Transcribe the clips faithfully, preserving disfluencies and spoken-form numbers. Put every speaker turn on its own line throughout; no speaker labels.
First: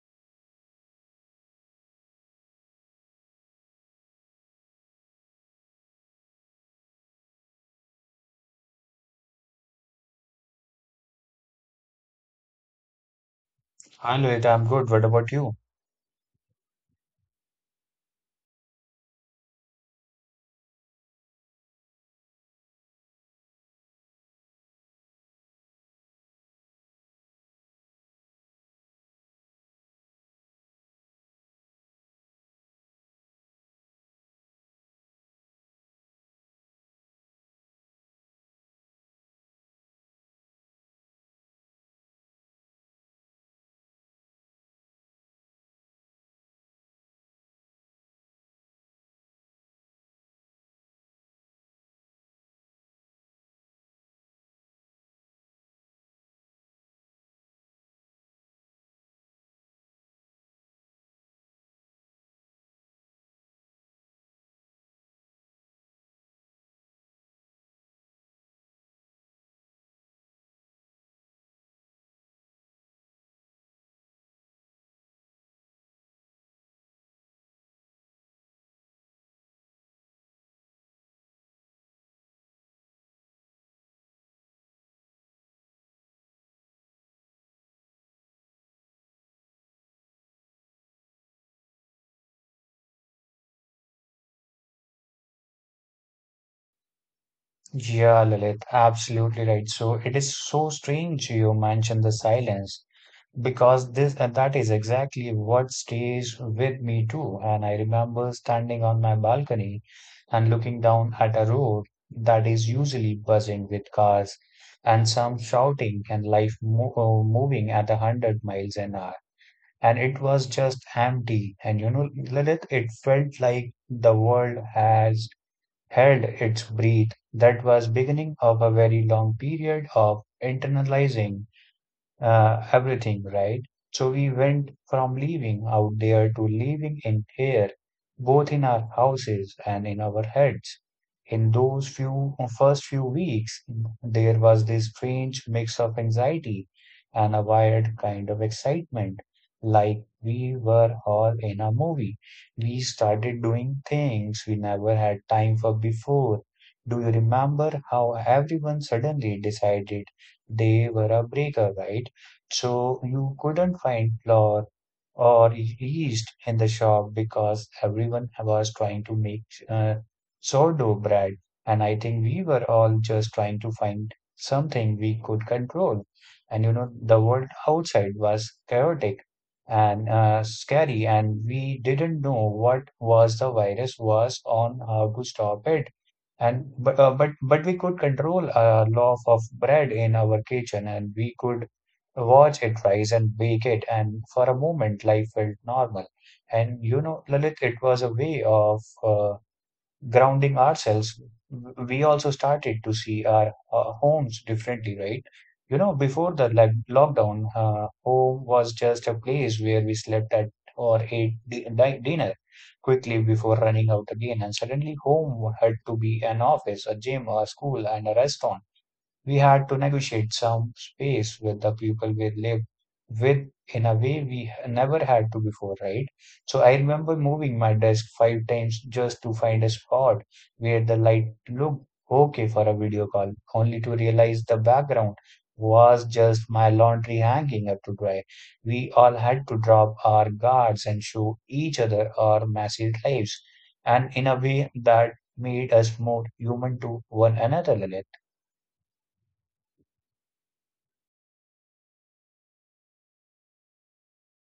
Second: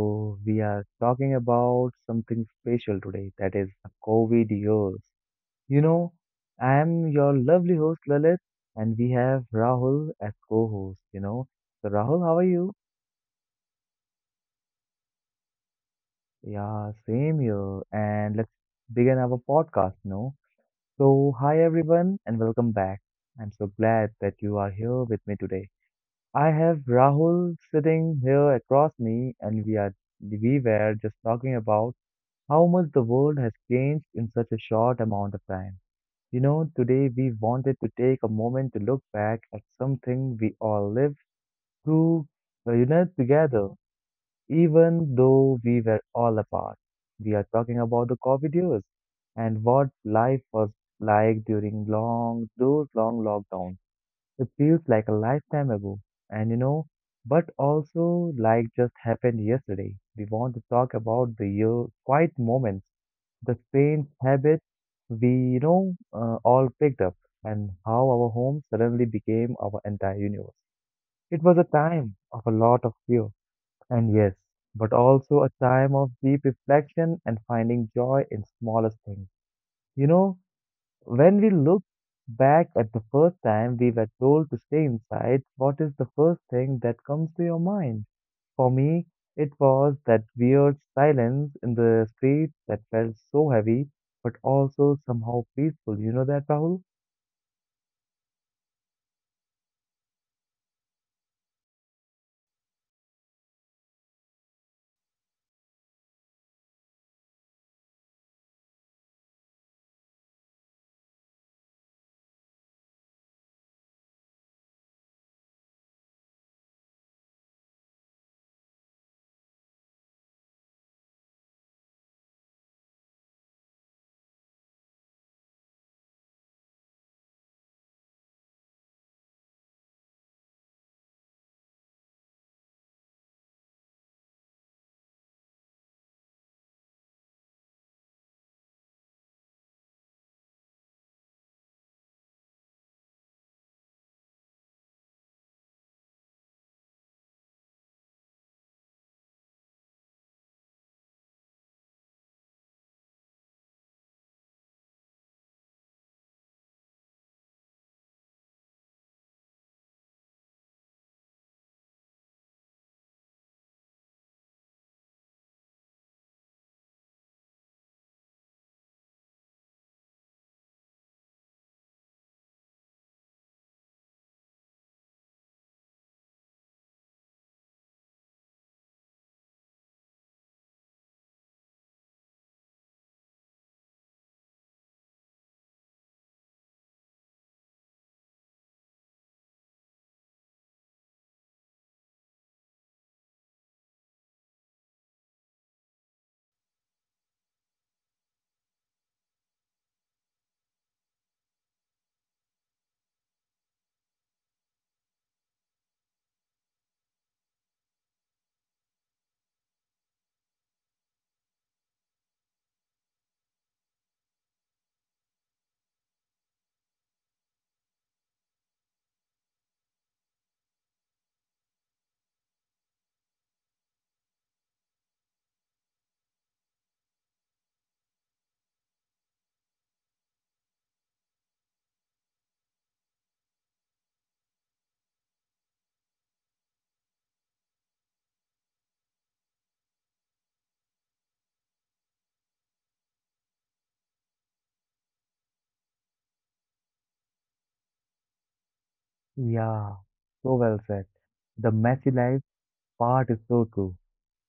So, we are talking about something special today, that is the COVID years. You know, I am your lovely host, Lalit, and we have Rahul as co host. You know, so Rahul, how are you?
Hi Lohit, I'm good. What about you?
Yeah, same here. And let's begin our podcast, you know. So, hi, everyone, and welcome back. I'm so glad that you are here with me today. I have Rahul sitting here across me, and we are we were just talking about how much the world has changed in such a short amount of time. You know, today we wanted to take a moment to look back at something we all lived through, uh, you know, together, even though we were all apart. We are talking about the COVID years and what life was like during long those long lockdowns. It feels like a lifetime ago, and you know, but also like just happened yesterday. We want to talk about the year quiet moments, the strange habits we, you know, uh, all picked up, and how our home suddenly became our entire universe. It was a time of a lot of fear, and yes, but also a time of deep reflection and finding joy in smallest things. You know, when we look back at the first time we were told to stay inside, what is the first thing that comes to your mind? For me, it was that weird silence in the streets that felt so heavy, but also somehow peaceful. You know that, Rahul?
Yeah, Lalit, absolutely right. So it is so strange you mentioned the silence because this and that is exactly what stays with me too. And I remember standing on my balcony and looking down at a road that is usually buzzing with cars and some shouting and life mo uh, moving at a hundred miles an hour. And it was just empty. And you know, Lalit, it felt like the world has held its breath. That was beginning of a very long period of internalizing uh, everything, right? So we went from living out there to living in here, both in our houses and in our heads. In those few first few weeks, there was this strange mix of anxiety and a wired kind of excitement, like we were all in a movie. We started doing things we never had time for before. Do you remember how everyone suddenly decided they were a breaker, right? So you couldn't find flour or e-, yeast in the shop because everyone was trying to make uh, sourdough bread. And I think we were all just trying to find something we could control. And you know, the world outside was chaotic and uh, scary, and we didn't know what was the virus was on how to stop it. And but uh, but but we could control a loaf of bread in our kitchen, and we could watch it rise and bake it, and for a moment life felt normal. And you know, Lalit, it was a way of uh, grounding ourselves. We also started to see our uh, homes differently, right? You know, before the like lockdown, uh, home was just a place where we slept at or ate di- di- dinner quickly before running out again, and suddenly home had to be an office, a gym, a school, and a restaurant. We had to negotiate some space with the people we lived with in a way we never had to before, right? So I remember moving my desk five times just to find a spot where the light looked okay for a video call, only to realize the background was just my laundry hanging up to dry. We all had to drop our guards and show each other our messy lives, and in a way that made us more human to one another, Lalit.
Yeah, so well said. The messy life part is so true.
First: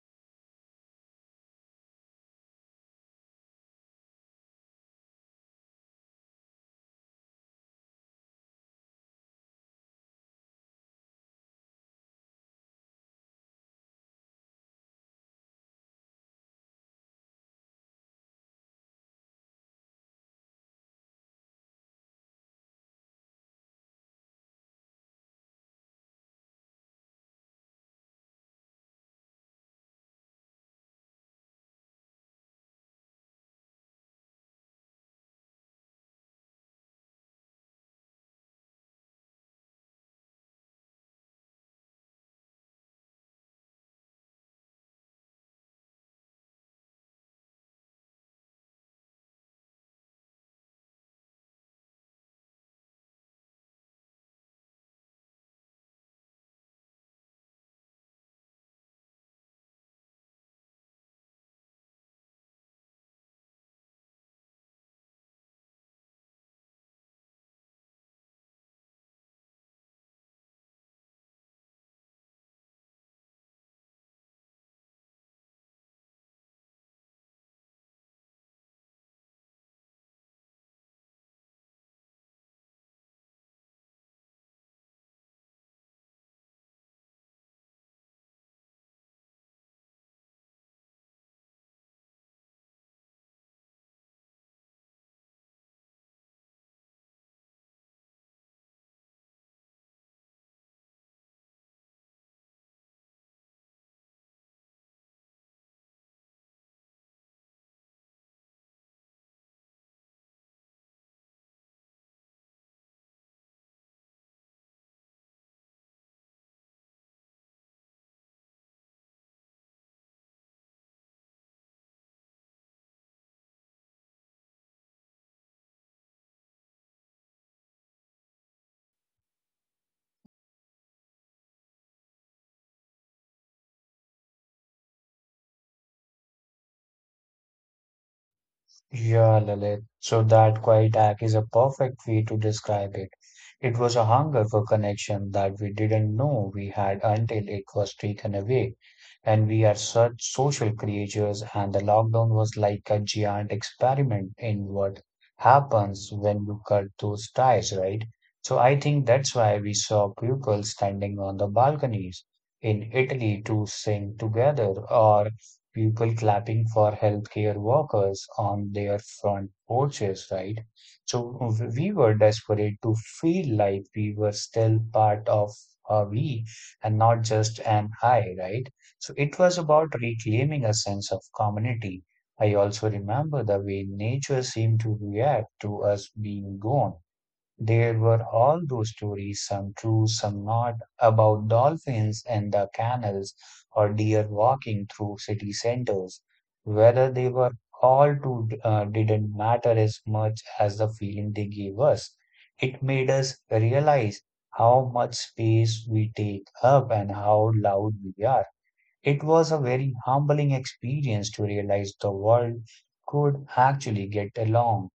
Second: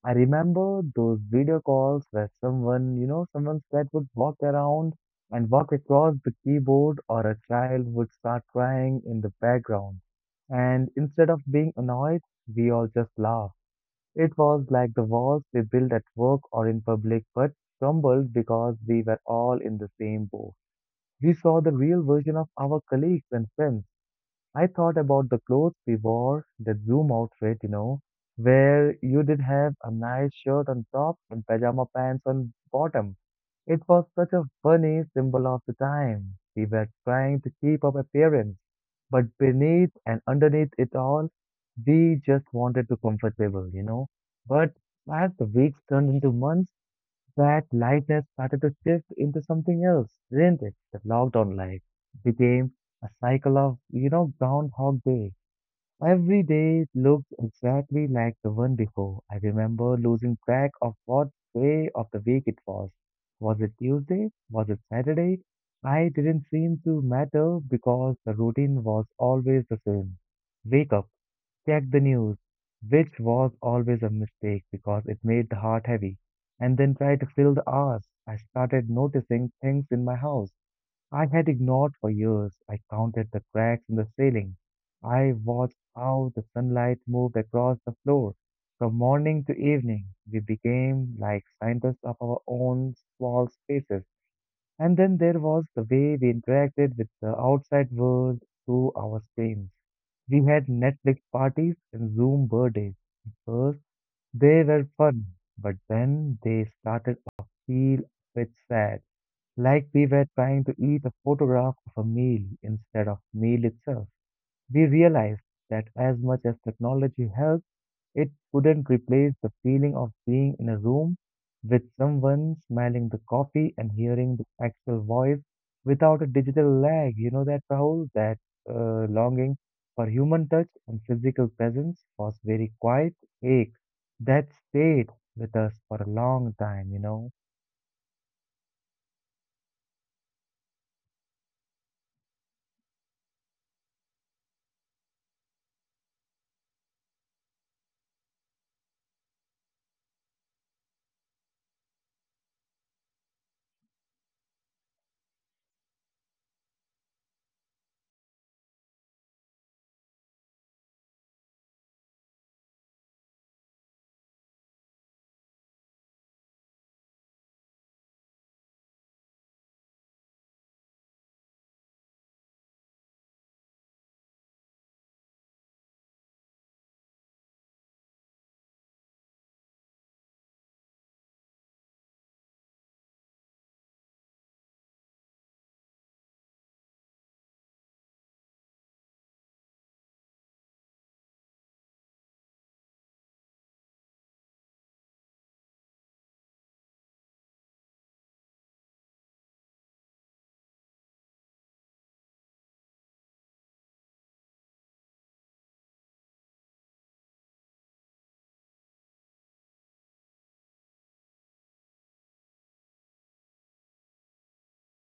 I remember those video calls where someone, you know, someone's pet would walk around and walk across the keyboard, or a child would start crying in the background. And instead of being annoyed, we all just laughed. It was like the walls we built at work or in public but crumbled because we were all in the same boat. We saw the real version of our colleagues and friends. I thought about the clothes we wore, that Zoom outfit, you know, where you did have a nice shirt on top and pajama pants on bottom. It was such a funny symbol of the time. We were trying to keep up appearance, but beneath and underneath it all, we just wanted to comfortable, you know. But as the weeks turned into months, that lightness started to shift into something else, didn't it? The lockdown life became a cycle of, you know, Groundhog Day. Every day looked exactly like the one before. I remember losing track of what day of the week it was. Was it Tuesday? Was it Saturday? I didn't seem to matter because the routine was always the same. Wake up. Check the news, which was always a mistake because it made the heart heavy, and then try to fill the hours. I started noticing things in my house I had ignored for years. I counted the cracks in the ceiling. I watched how the sunlight moved across the floor. From morning to evening, we became like scientists of our own small spaces. And then there was the way we interacted with the outside world through our screens. We had Netflix parties and Zoom birthdays. At first, they were fun, but then they started to feel a bit sad, like we were trying to eat a photograph of a meal instead of meal itself. We realized that as much as technology helps, it couldn't replace the feeling of being in a room with someone, smelling the coffee and hearing the actual voice without a digital lag. You know that, Rahul? That uh, longing for human touch and physical presence was very quiet ache that stayed with us for a long time, you know.
Yeah, Lalit. So that quiet act is a perfect way to describe it. It was a hunger for connection that we didn't know we had until it was taken away. And we are such social creatures, and the lockdown was like a giant experiment in what happens when you cut those ties, right? So I think that's why we saw people standing on the balconies in Italy to sing together, or people clapping for healthcare workers on their front porches, right? So we were desperate to feel like we were still part of a we and not just an I, right? So it was about reclaiming a sense of community. I also remember the way nature seemed to react to us being gone. There were all those stories, some true, some not, about dolphins in the canals or deer walking through city centers. Whether they were all true uh, didn't matter as much as the feeling they gave us. It made us realize how much space we take up and how loud we are. It was a very humbling experience to realize the world could actually get along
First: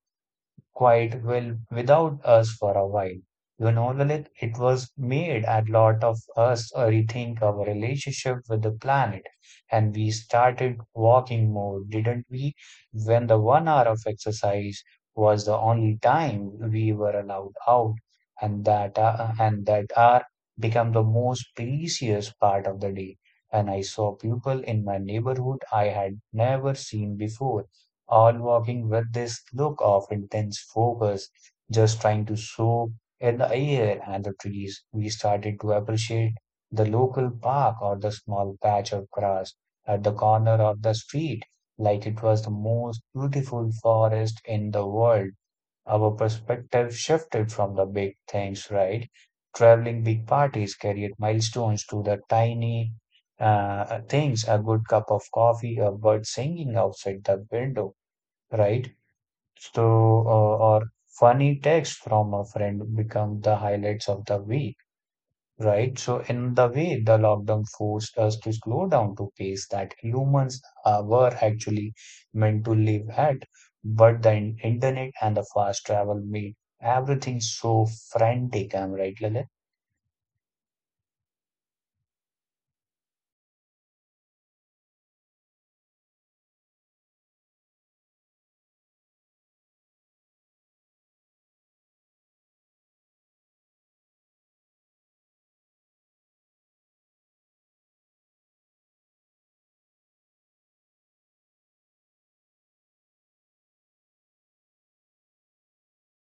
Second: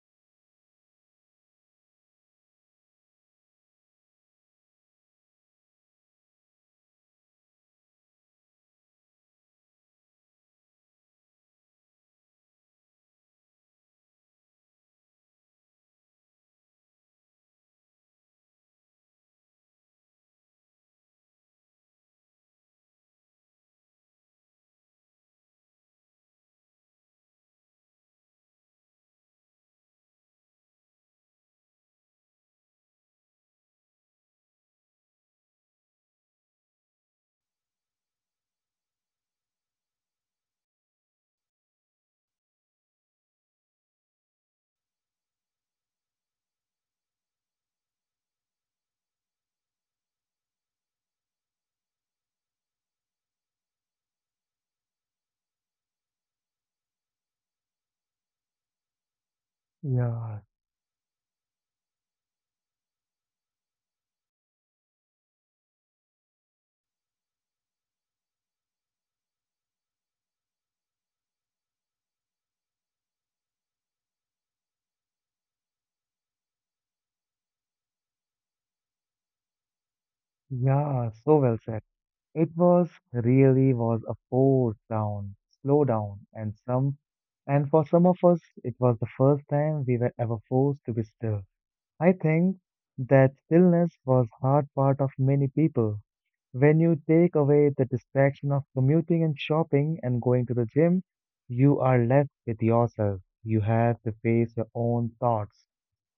quite well without us for a while. You know, Lalit, it was made a lot of us rethink our relationship with the planet, and we started walking more, didn't we? When the one hour of exercise was the only time we were allowed out, and that uh, and that hour became the most precious part of the day. And I saw people in my neighborhood I had never seen before, all walking with this look of intense focus, just trying to soak in the air and the trees. We started to appreciate the local park or the small patch of grass at the corner of the street, like it was the most beautiful forest in the world. Our perspective shifted from the big things, right? Traveling, big parties, carried milestones, to the tiny uh, things, a good cup of coffee, a bird singing outside the window, right? So,
Yeah,
uh, or funny text from a friend become the highlights of the week, right? So, in the way, the lockdown forced us to slow down to pace that humans uh, were actually meant to live at, but the in- internet and the fast travel made everything so frantic. I'm right, Lalit?
yeah, so well said. It was really was a force down, slow down, and some, and for some of us, it was the first time we were ever forced to be still. I think that stillness was hard part of many people. When you take away the distraction of commuting and shopping and going to the gym, you are left with yourself. You have to face your own thoughts.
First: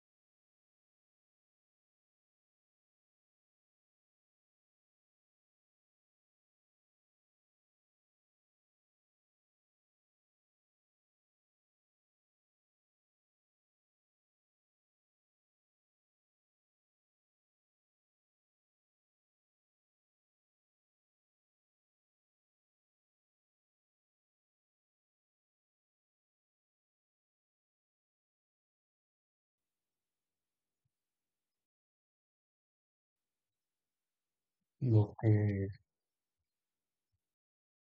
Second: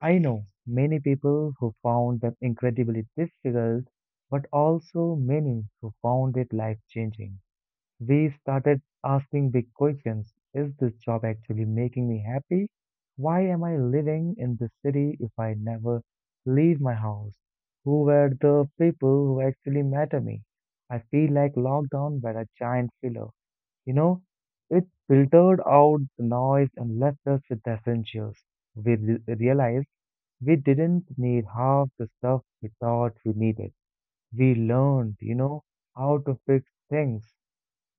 I know many people who found them incredibly difficult, but also many who found it life changing. We started asking big questions. Is this job actually making me happy? Why am I living in this city if I never leave my house? Who were the people who actually matter me? I feel like lockdown were a giant filler. You know, it filtered out the noise and left us with the essentials. We re- realized we didn't need half the stuff we thought we needed. We learned, you know,
Okay.
how to fix things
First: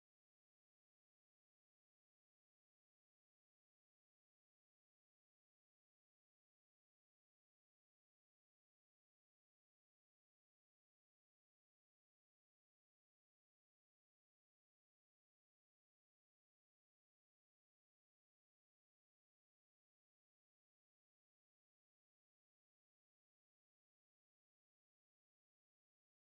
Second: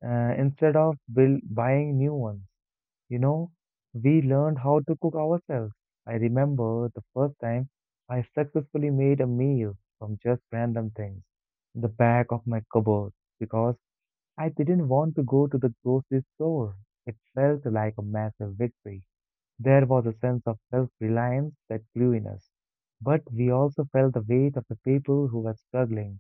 uh, instead of build, buying new ones. You know, we learned how to cook ourselves. I remember the first time I successfully made a meal from just random things in the back of my cupboard because I didn't want to go to the grocery store. It felt like a massive victory. There was a sense of self-reliance that grew in us, but we also felt the weight of the people who were struggling.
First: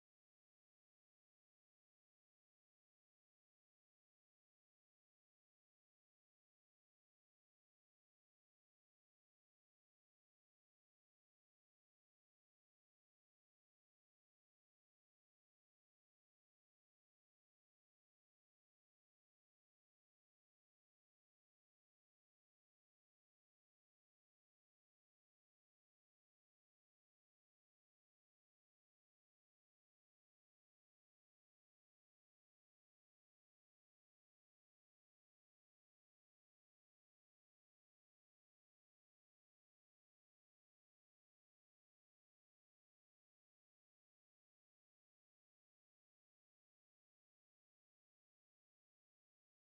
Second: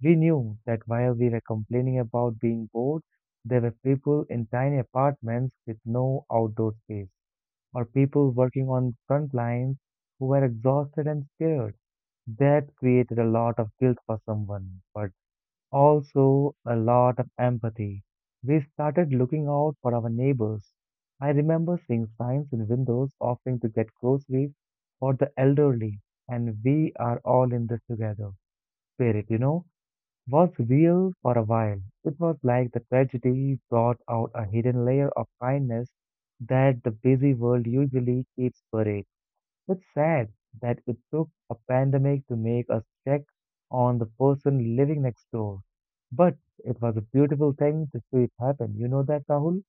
We knew that while we were complaining about being bored, there were people in tiny apartments with no outdoor space, or people working on front lines who were exhausted and scared. That created a lot of guilt for someone, but also, a lot of empathy. We started looking out for our neighbors. I remember seeing signs in windows offering to get groceries for the elderly, and we are all in this together. Spirit, you know, was real for a while. It was like the tragedy brought out a hidden layer of kindness that the busy world usually keeps buried. It's sad that it took a pandemic to make us check on the person living next door. But it was a beautiful thing to see it happen. You know that, Rahul?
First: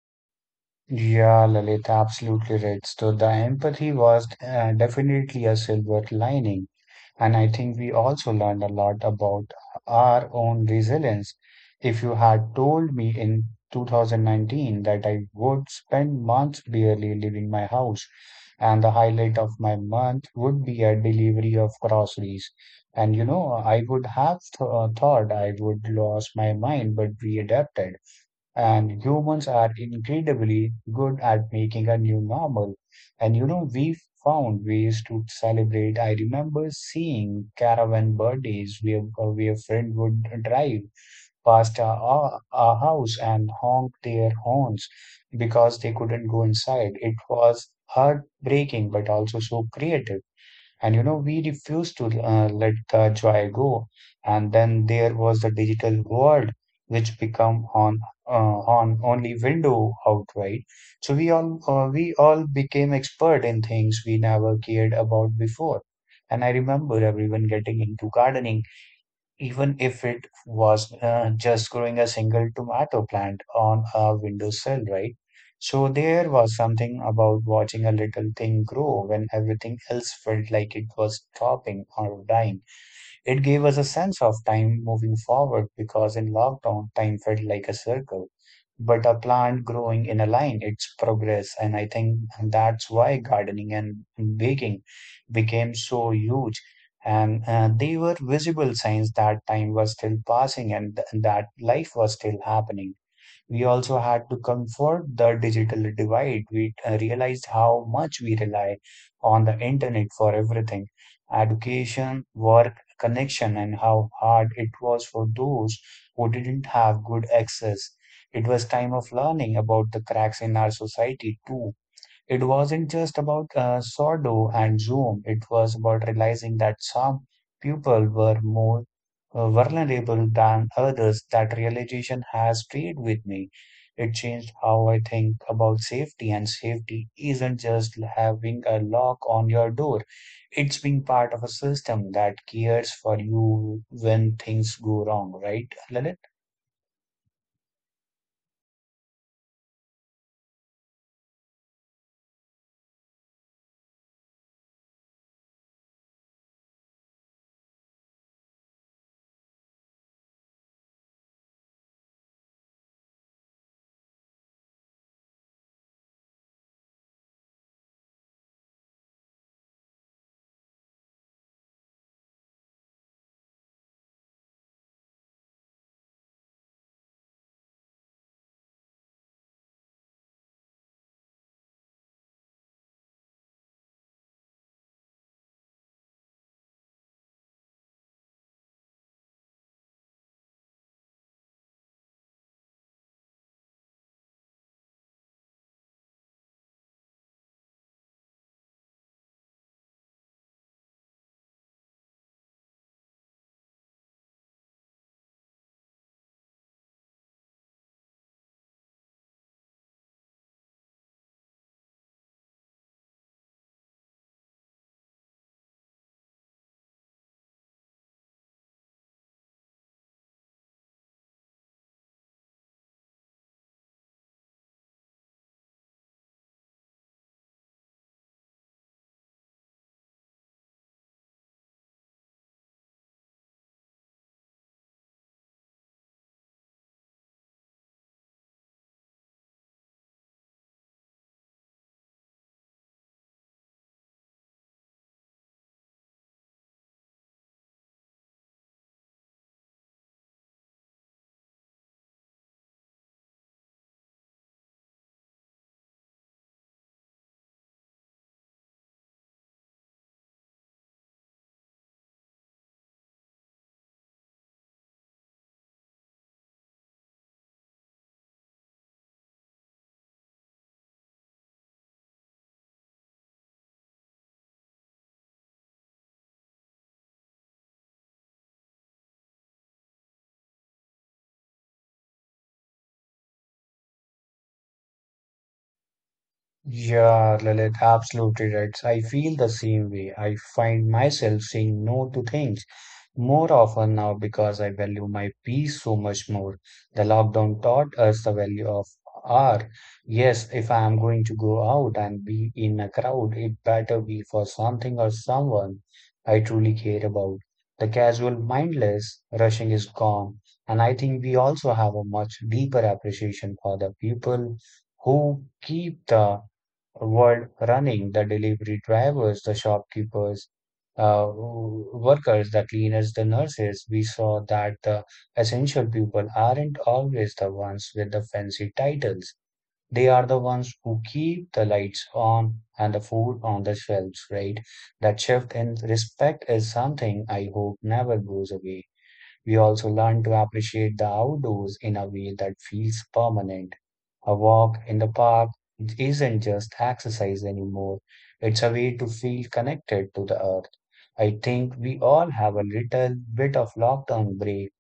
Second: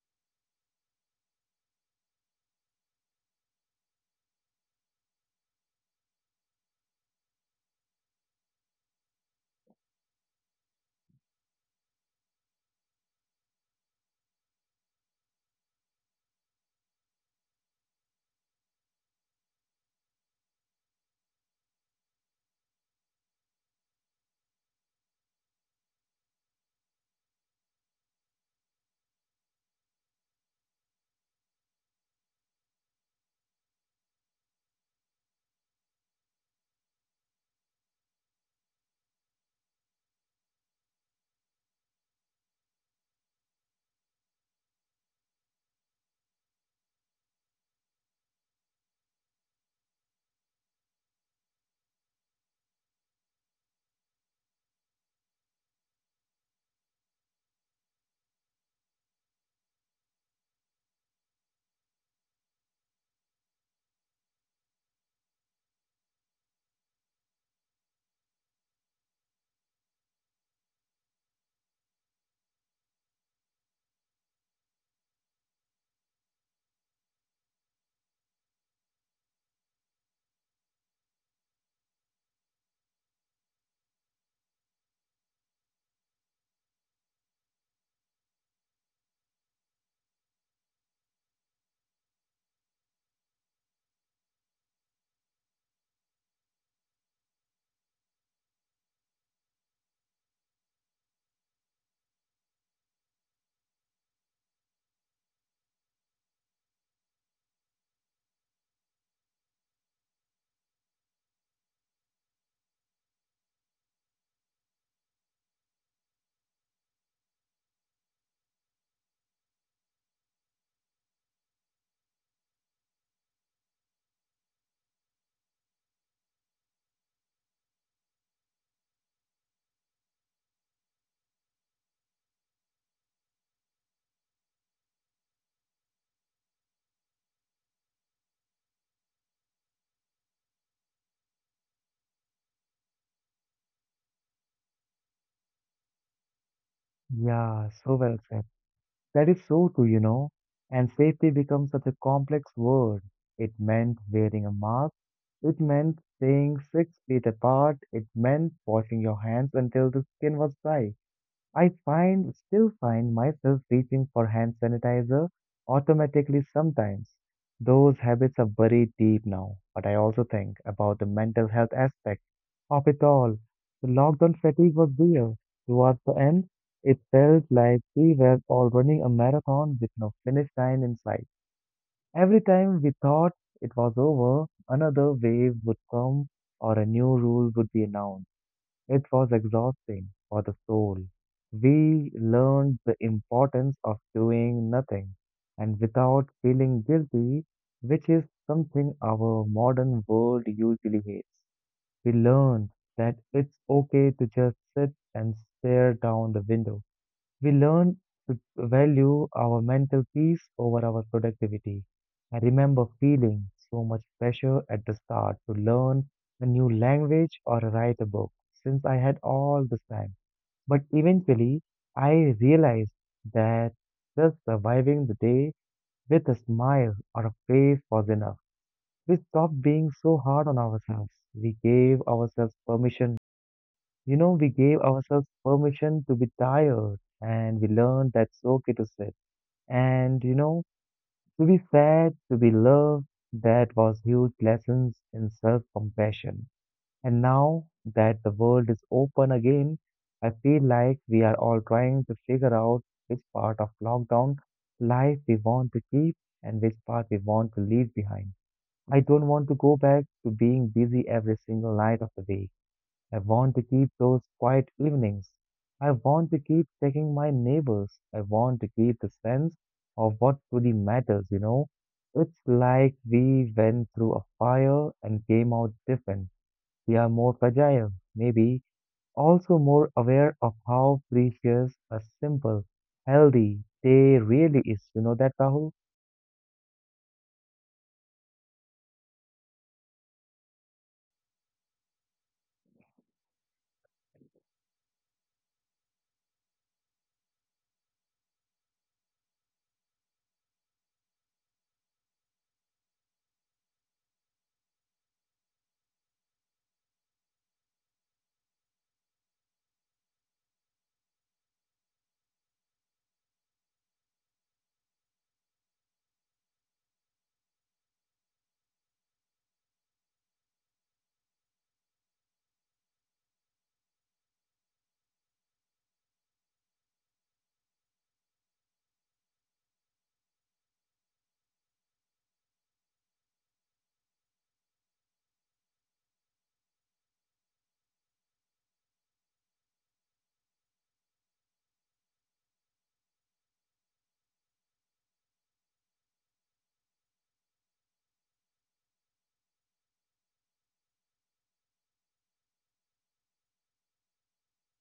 Yeah, Lalit, absolutely right. So the empathy was uh, definitely a silver lining. And I think we also learned a lot about our own resilience. If you had told me in two thousand nineteen that I would spend months barely leaving my house, and the highlight of my month would be a delivery of groceries, and you know, I would have th- uh, thought I would lose my mind, but we adapted. And humans are incredibly good at making a new normal. And you know, we found ways to celebrate. I remember seeing caravan birthdays where, uh, where a friend would drive past a our house and honk their horns because they couldn't go inside. It was heartbreaking, but also so creative. And you know, we refused to uh, let the joy go. And then there was the digital world, which become on uh, on only window out, right? So we all uh, we all became expert in things we never cared about before. And I remember everyone getting into gardening, even if it was uh, just growing a single tomato plant on a windowsill, right? So there was something about watching a little thing grow when everything else felt like it was dropping or dying. It gave us a sense of time moving forward, because in lockdown, time felt like a circle, but a plant growing in a line, its progress. And I think that's why gardening and baking became so huge. And uh, they were visible signs that time was still passing and th- that life was still happening. We also had to comfort the digital divide. We uh, realized how much we rely on the internet for everything: education, work, connection, and how hard it was for those who didn't have good access. It was time of learning about the cracks in our society too. It wasn't just about uh, sourdough and Zoom, it was about realizing that some people were more uh, vulnerable than others. That realization has stayed with me. It changed how I think about safety, and safety isn't just having a lock on your door, it's being part of a system that cares for you when things go wrong, right, Lalit?
Yeah, so well said. That is so true, you know. And safety becomes such a complex word. It meant wearing a mask. It meant staying six feet apart. It meant washing your hands until the skin was dry. I find still find myself reaching for hand sanitizer automatically sometimes. Those habits are buried deep now, but I also think about the mental health aspect of it all. The lockdown fatigue was real. Towards the end, it felt like we were all running a marathon with no finish line in sight. Every time we thought it was over, another wave would come or a new rule would be announced. It was exhausting for the soul. We learned the importance of doing nothing and without feeling guilty, which is something our modern world usually hates. We learned that it's okay to just sit and stare down the window. We learn to value our mental peace over our productivity. I remember feeling so much pressure at the start to learn a new language or write a book since I had all this time. But eventually, I realized that just surviving the day with a smile or a face was enough. We stopped being so hard on ourselves. We gave ourselves permission you know, we gave ourselves permission to be tired, and we learned that's okay to sit. And, you know, to be sad, to be loved, that was huge lessons in self-compassion. And now that the world is open again, I feel like we are all trying to figure out which part of lockdown life we want to keep and which part we want to leave behind. I don't want to go back to being busy every single night of the week. I want to keep those quiet evenings. I want to keep checking my neighbors. I want to keep the sense of what truly matters, you know. It's like we went through a fire and came out different. We are more fragile, maybe also more aware of how precious a simple, healthy day really is. You know that, Rahul?
Yeah, Lalit, absolutely right. So, I feel the same way. I find myself saying no to things more often now because I value my peace so much more. The lockdown taught us the value of hour. Yes, if I am going to go out and be in a crowd, it better be for something or someone I truly care about. The casual mindless rushing is gone, and I think we also have a much deeper appreciation for the people who keep the world running, the delivery drivers, the shopkeepers, uh, w- workers, the cleaners, the nurses. We saw that the essential people aren't always the ones with the fancy titles. They are the ones who keep the lights on and the food on the shelves, right? That shift in respect is something I hope never goes away. We also learn to appreciate the outdoors in a way that feels permanent. A walk in the park isn't just exercise anymore, it's a way to feel connected to the earth. I think we all have a little bit of lockdown break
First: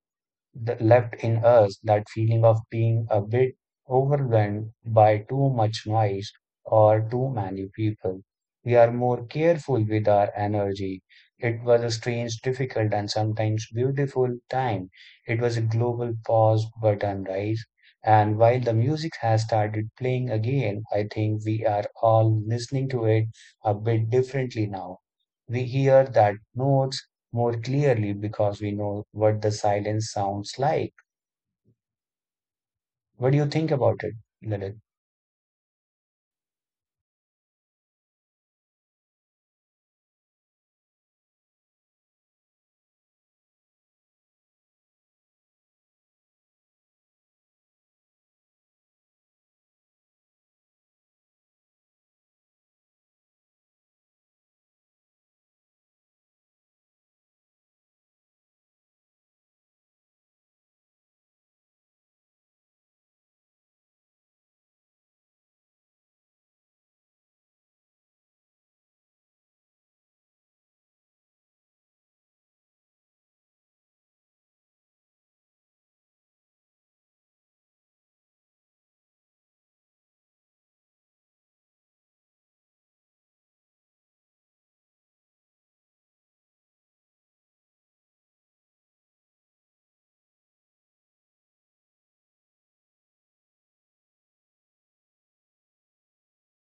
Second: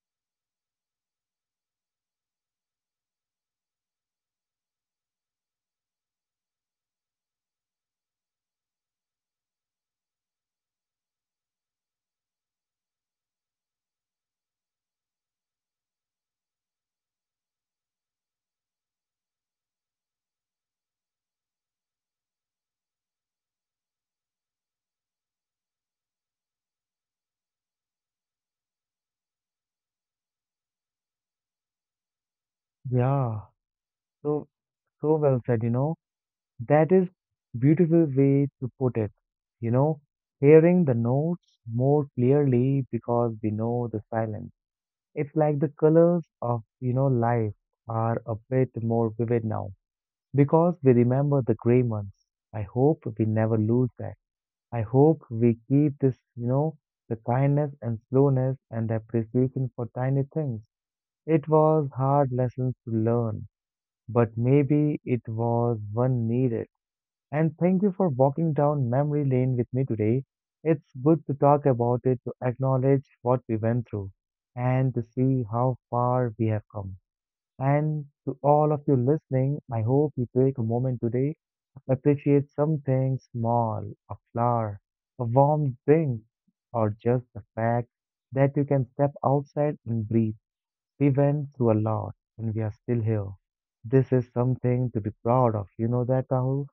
th- left in us, that feeling of being a bit overwhelmed by too much noise or too many people. We are more careful with our energy. It was a strange, difficult, and sometimes beautiful time. It was a global pause button, right? And while the music has started playing again, I think we are all listening to it a bit differently now. We hear that notes more clearly because we know what the silence sounds like. What do
Yeah,
you think about it,
so
Lalit?
so well said, you know. That is beautiful way to put it. You know, hearing the notes more clearly because we know the silence. It's like the colors of, you know, life are a bit more vivid now because we remember the gray months. I hope we never lose that. I hope we keep this, you know, the kindness and slowness and appreciation for tiny things. It was hard lessons to learn, but maybe it was one needed, and thank you for walking down memory lane with me today. It's good to talk about it, to acknowledge what we went through, and to see how far we have come. And to all of you listening, I hope you take a moment today, appreciate something small, a flower, a warm drink, or just the fact that you can step outside and breathe. We went through a lot, and we are still here. This is something to be proud of. You know that, Rahul?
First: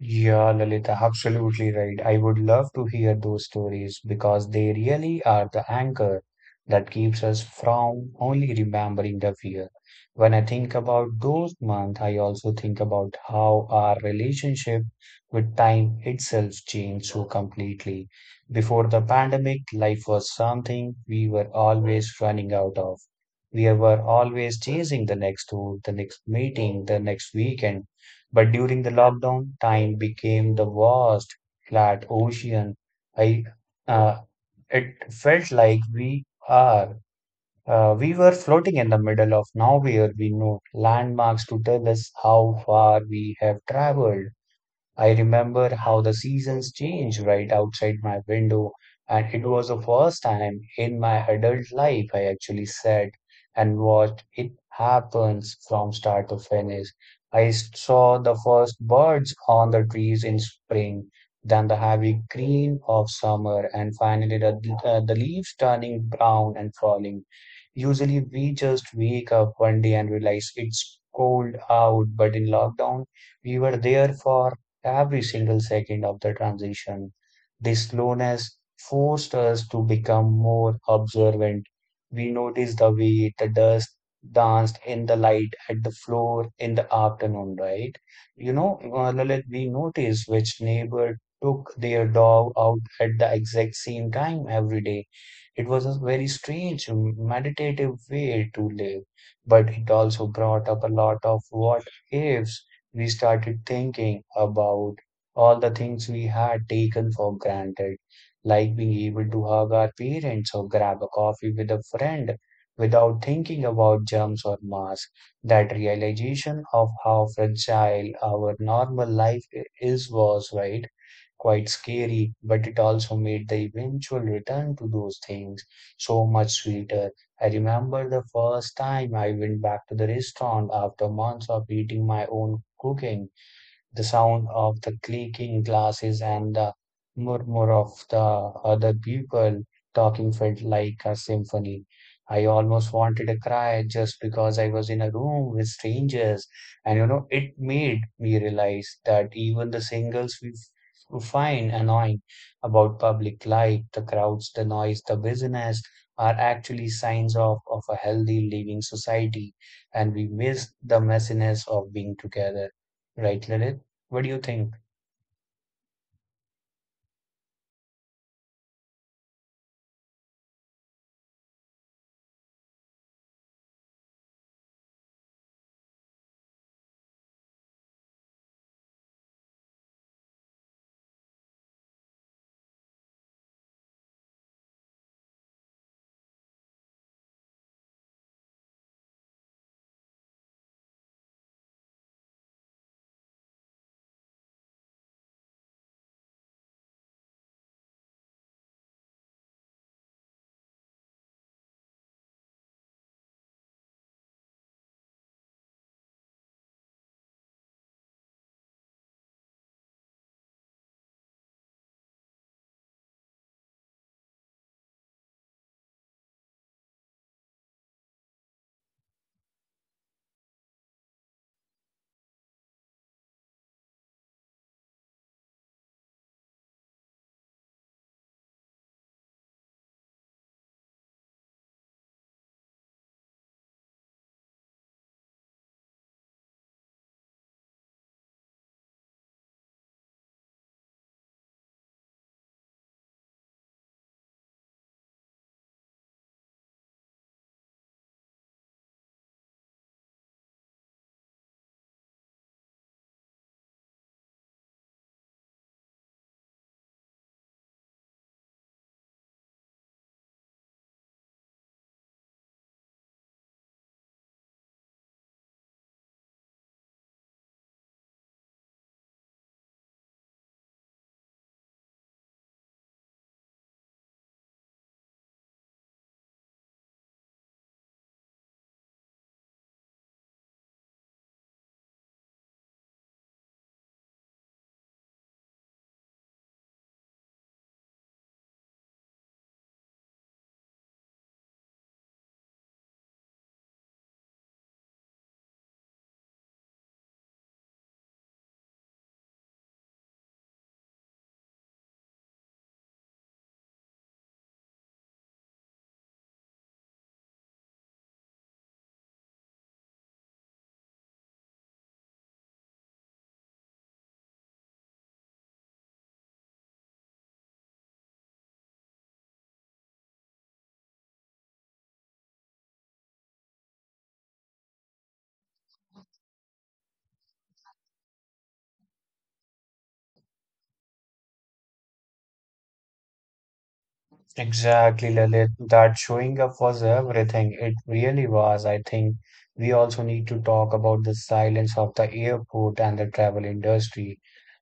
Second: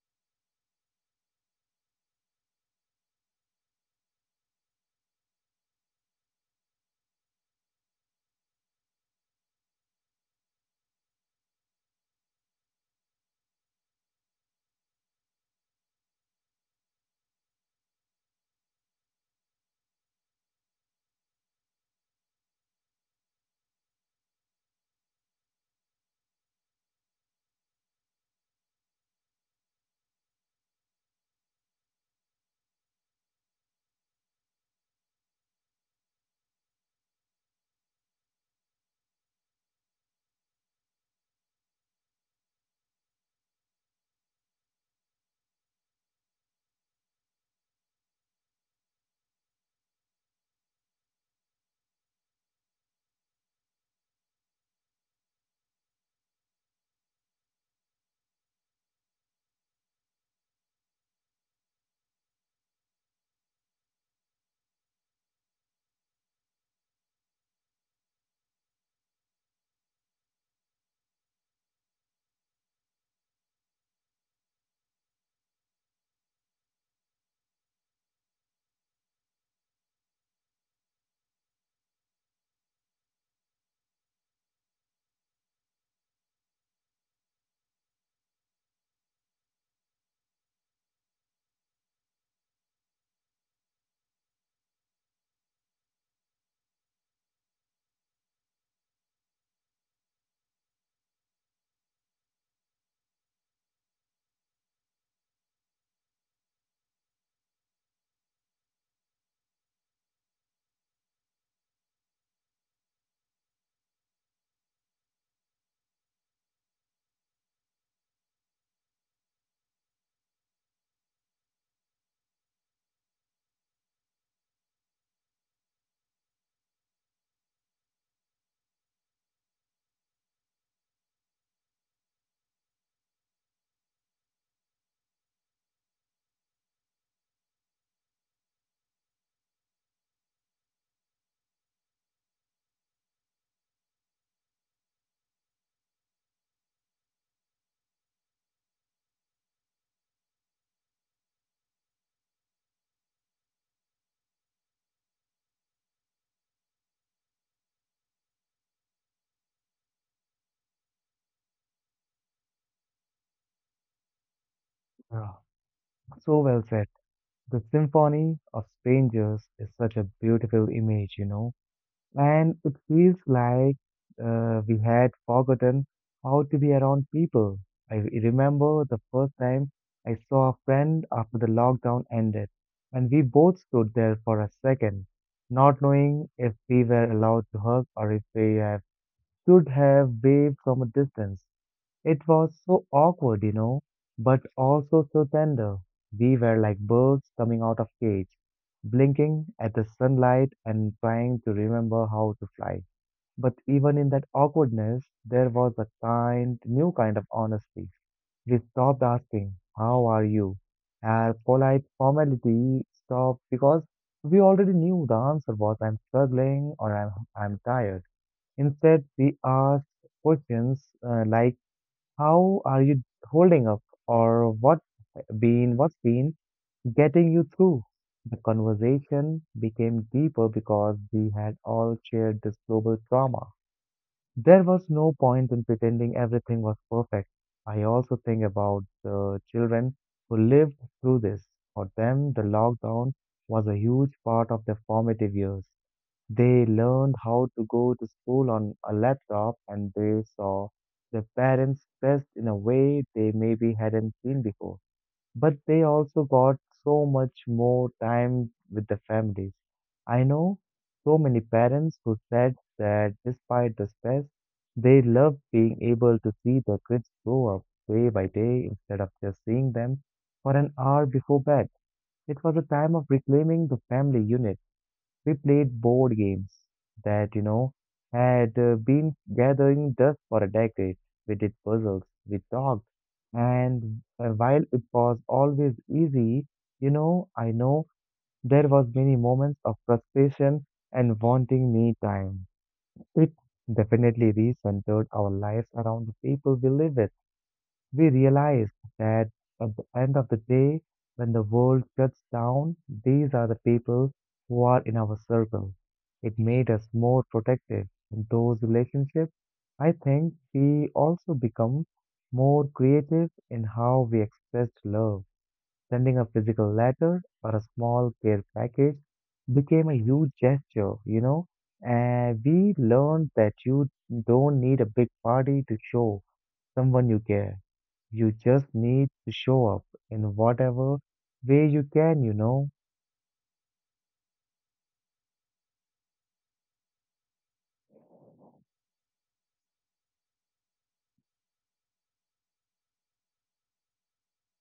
Yeah, Lalita, absolutely right. I would love to hear those stories because they really are the anchor that keeps us from only remembering the fear. When I think about those months, I also think about how our relationship with time itself changed so completely. Before the pandemic, life was something we were always running out of. We were always chasing the next tour, the next meeting, the next weekend. But during the lockdown, time became the vast, flat ocean. I, uh, it felt like we are, uh, we were floating in the middle of nowhere. We no landmarks to tell us how far we have traveled. I remember how the seasons changed right outside my window, and it was the first time in my adult life I actually sat and watched it happens from start to finish. I saw the first birds on the trees in spring, then the heavy green of summer, and finally the, uh, the leaves turning brown and falling. Usually, we just wake up one day and realize it's cold out, but in lockdown, we were there for every single second of the transition. This slowness forced us to become more observant. We noticed the way the dust danced in the light at the floor in the afternoon, right? You know, uh, Lalit, we noticed which neighbor took their dog out at the exact same time every day. It was a very strange, meditative way to live, but it also brought up a lot of what ifs we started thinking about all the things we had taken for granted, like being able to hug our parents or grab a coffee with a friend without thinking about germs or masks. That realization of how fragile our normal life i- is was, right? Quite scary, but it also made the eventual return to those things so much sweeter. I remember the first time I went back to the restaurant after months of eating my own cooking, the sound of the clinking glasses and the murmur of the other people talking felt like a symphony. I almost wanted to cry just because I was in a room with strangers. And you know, it made me realize that even the singles we f- find annoying about public life, the crowds, the noise, the business, are actually signs of, of a healthy living society. And we miss the messiness of being together. Right, Lilith? What do you think?
Yeah. So well said. The Symphony of Strangers is such a beautiful image, you know, and it feels like uh, we had forgotten how to be around people. I remember the first time I saw a friend after the lockdown ended, and we both stood there for a second, not knowing if we were allowed to hug or if we have, should have waved from a distance. It was so awkward, you know, but also so tender. We were like birds coming out of cage, blinking at the sunlight and trying to remember how to fly. But even in that awkwardness, there was a kind, new kind of honesty. We stopped asking, how are you? Our polite formality stopped because we already knew the answer was I'm struggling or I'm, I'm tired. Instead, we asked questions uh, like, how are you holding up or what been what's been getting you through? The conversation became deeper because we had all shared this global trauma. There was no point in pretending everything was perfect. I also think about the children who lived through this. For them, the lockdown was a huge part of their formative years. They learned how to go to school on a laptop and they saw their parents dressed in a way they maybe hadn't seen before. But they also got so much more time with the families. I know so many parents who said that despite the stress, they love being able to see their kids grow up day by day instead of just seeing them for an hour before bed. It was a time of reclaiming the family unit. We played board games that, you know, had uh, been gathering dust for a decade. We did puzzles, we talked, and uh, while it was always easy, you know, I know there was many moments of frustration and wanting me time. It definitely recentered our lives around the people we live with. We realize that at the end of the day, when the world shuts down, these are the people who are in our circle. It made us more protective in those relationships. I think we also become more creative in how we expressed love. Sending a physical letter or a small care package became a huge gesture, you know, and we learned that you don't need a big party to show someone you care. You just need to show up in whatever way you can, you know.
Exactly, Lalit. That showing up was everything. It really was. I think we also need to talk about the silence of the airport and the travel industry.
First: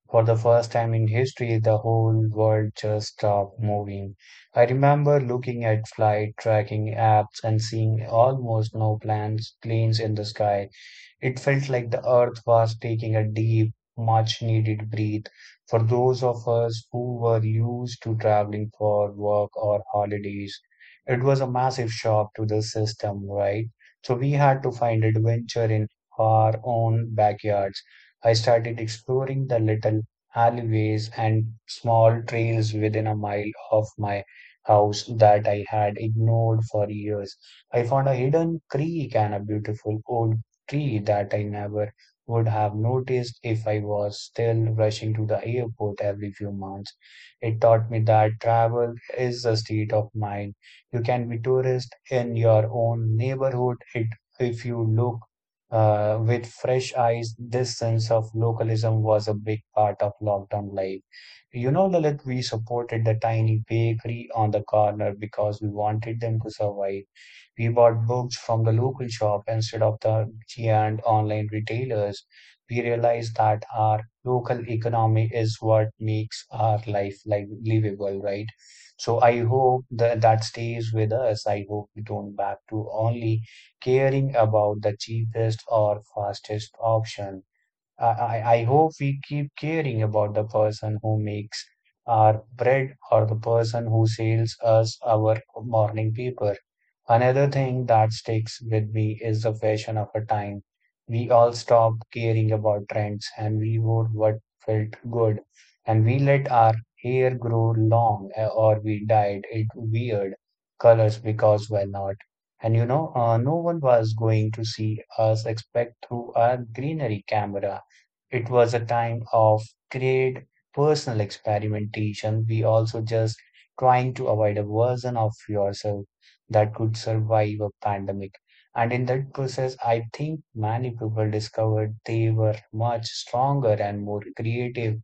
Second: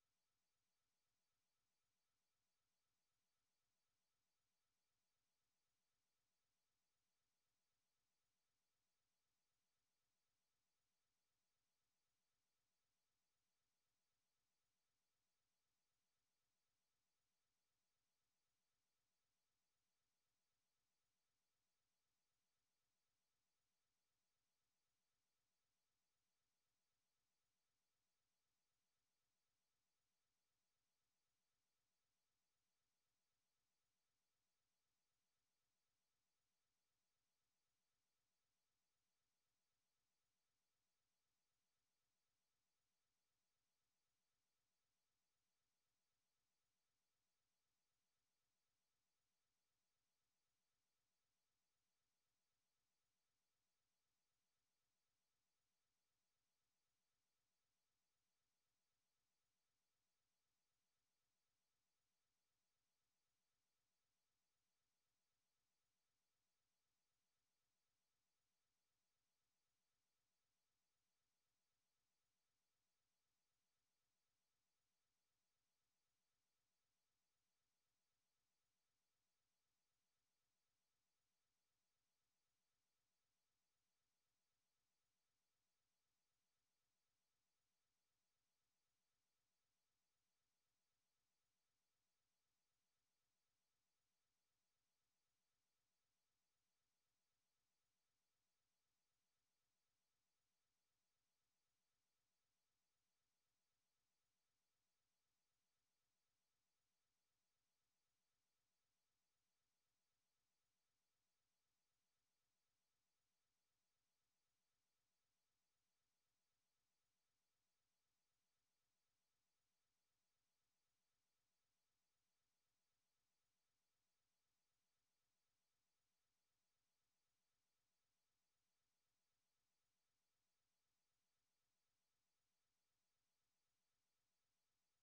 For the first time in history, the whole world just stopped moving. I remember looking at flight tracking apps and seeing almost no plans, planes in the sky. It felt like the earth was taking a deep, much needed breath for those of us who were used to traveling for work or holidays. It was a massive shock to the system, right? So we had to find adventure in our own backyards. I started exploring the little alleyways and small trails within a mile of my house that I had ignored for years. I found a hidden creek and a beautiful old tree that I never would have noticed if I was still rushing to the airport every few months. It taught me that travel is a state of mind. You can be tourist in your own neighborhood it, if you look uh, with fresh eyes. This sense of localism was a big part of lockdown life. You know, Lalit, we supported the tiny bakery on the corner because we wanted them to survive. We bought books from the local shop instead of the giant online retailers. We realized that our local economy is what makes our life like livable, right? So I hope that that stays with us. I hope we don't back to only caring about the cheapest or fastest option. I, I, I hope we keep caring about the person who makes our bread or the person who sells us our morning paper. Another thing that sticks with me is the fashion of a time. We all stopped caring about trends and we wore what felt good, and we let our hair grow long, uh, or we dyed it weird colors because why not? And you know, uh, no one was going to see us expect through a greenery camera. It was a time of great personal experimentation. We also just trying to avoid a version of yourself that could survive a pandemic. And in that process, I think many people discovered they were much stronger and more creative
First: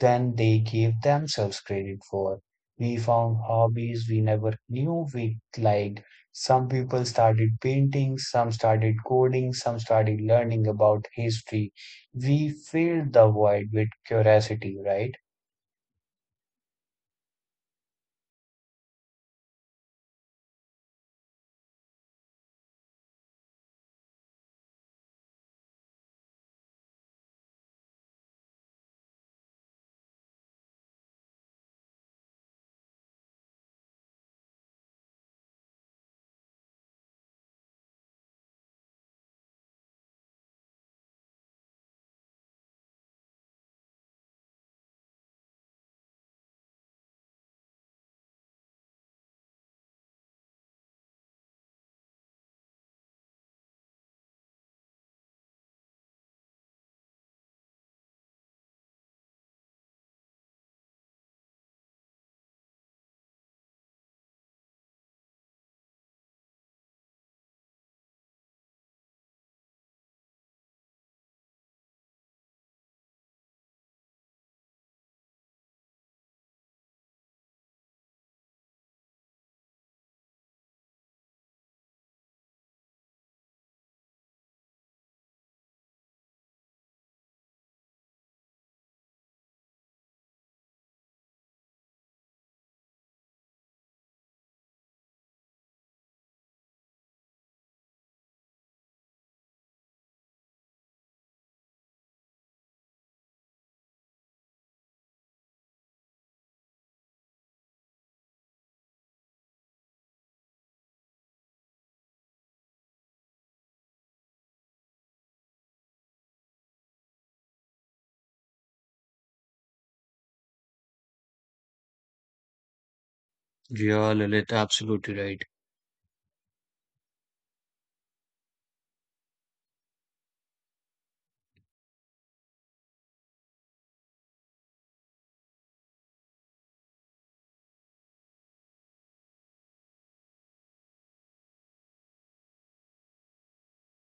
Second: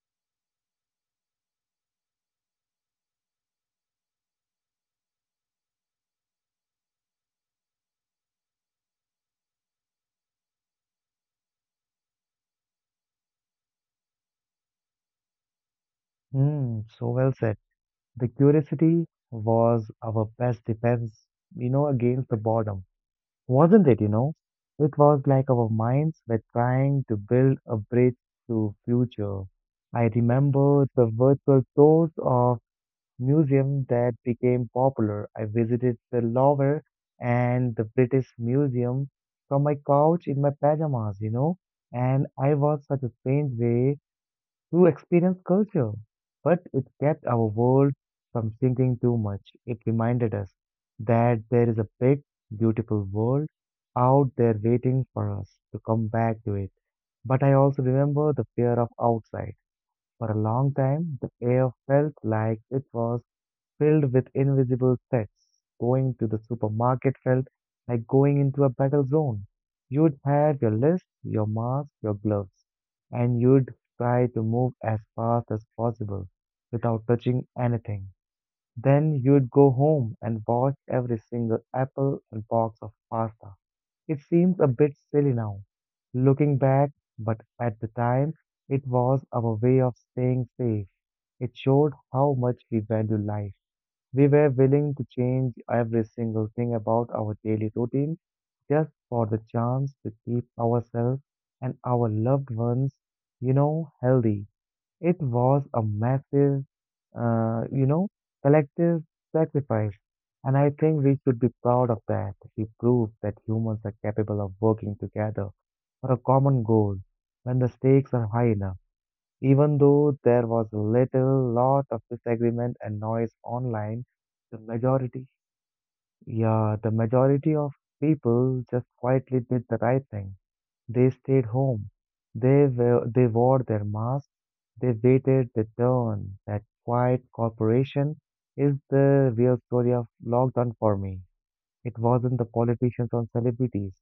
than they gave themselves credit for. We found hobbies we never knew we liked. Some people started painting, some started coding, some started learning about history. We filled the void with curiosity, right?
Hmm, so well said. The curiosity was our best defense, you know, against the boredom, wasn't it, you know? It was like our minds were trying to build a bridge to future. I remember the virtual tours of museum that became popular. I visited the Louvre and the British Museum from my couch in my pajamas, you know, and I was such a strange way to experience culture. But it kept our world from sinking too much. It reminded us that there is a big, beautiful world out there waiting for us to come back to it. But I also remember the fear of outside. For a long time, the air felt like it was filled with invisible threats. Going to the supermarket felt like going into a battle zone. You'd have your list, your mask, your gloves, and you'd try to move as fast as possible without touching anything. Then you'd go home and watch every single apple and box of pasta. It seems a bit silly now, looking back, but at the time, it was our way of staying safe. It showed how much we value life. We were willing to change every single thing about our daily routine just for the chance to keep ourselves and our loved ones, you know, healthy. It was a massive, uh, you know, collective sacrifice. And I think we should be proud of that. We proved that humans are capable of working together for a common goal when the stakes are high enough. Even though there was little lot of disagreement and noise online,
You're Lilith,
the
absolutely
majority,
right.
yeah, the majority of people just quietly did the right thing. They stayed home. They were, they wore their masks. They waited their turn. That quiet cooperation is the real story of lockdown for me. It wasn't the politicians or celebrities.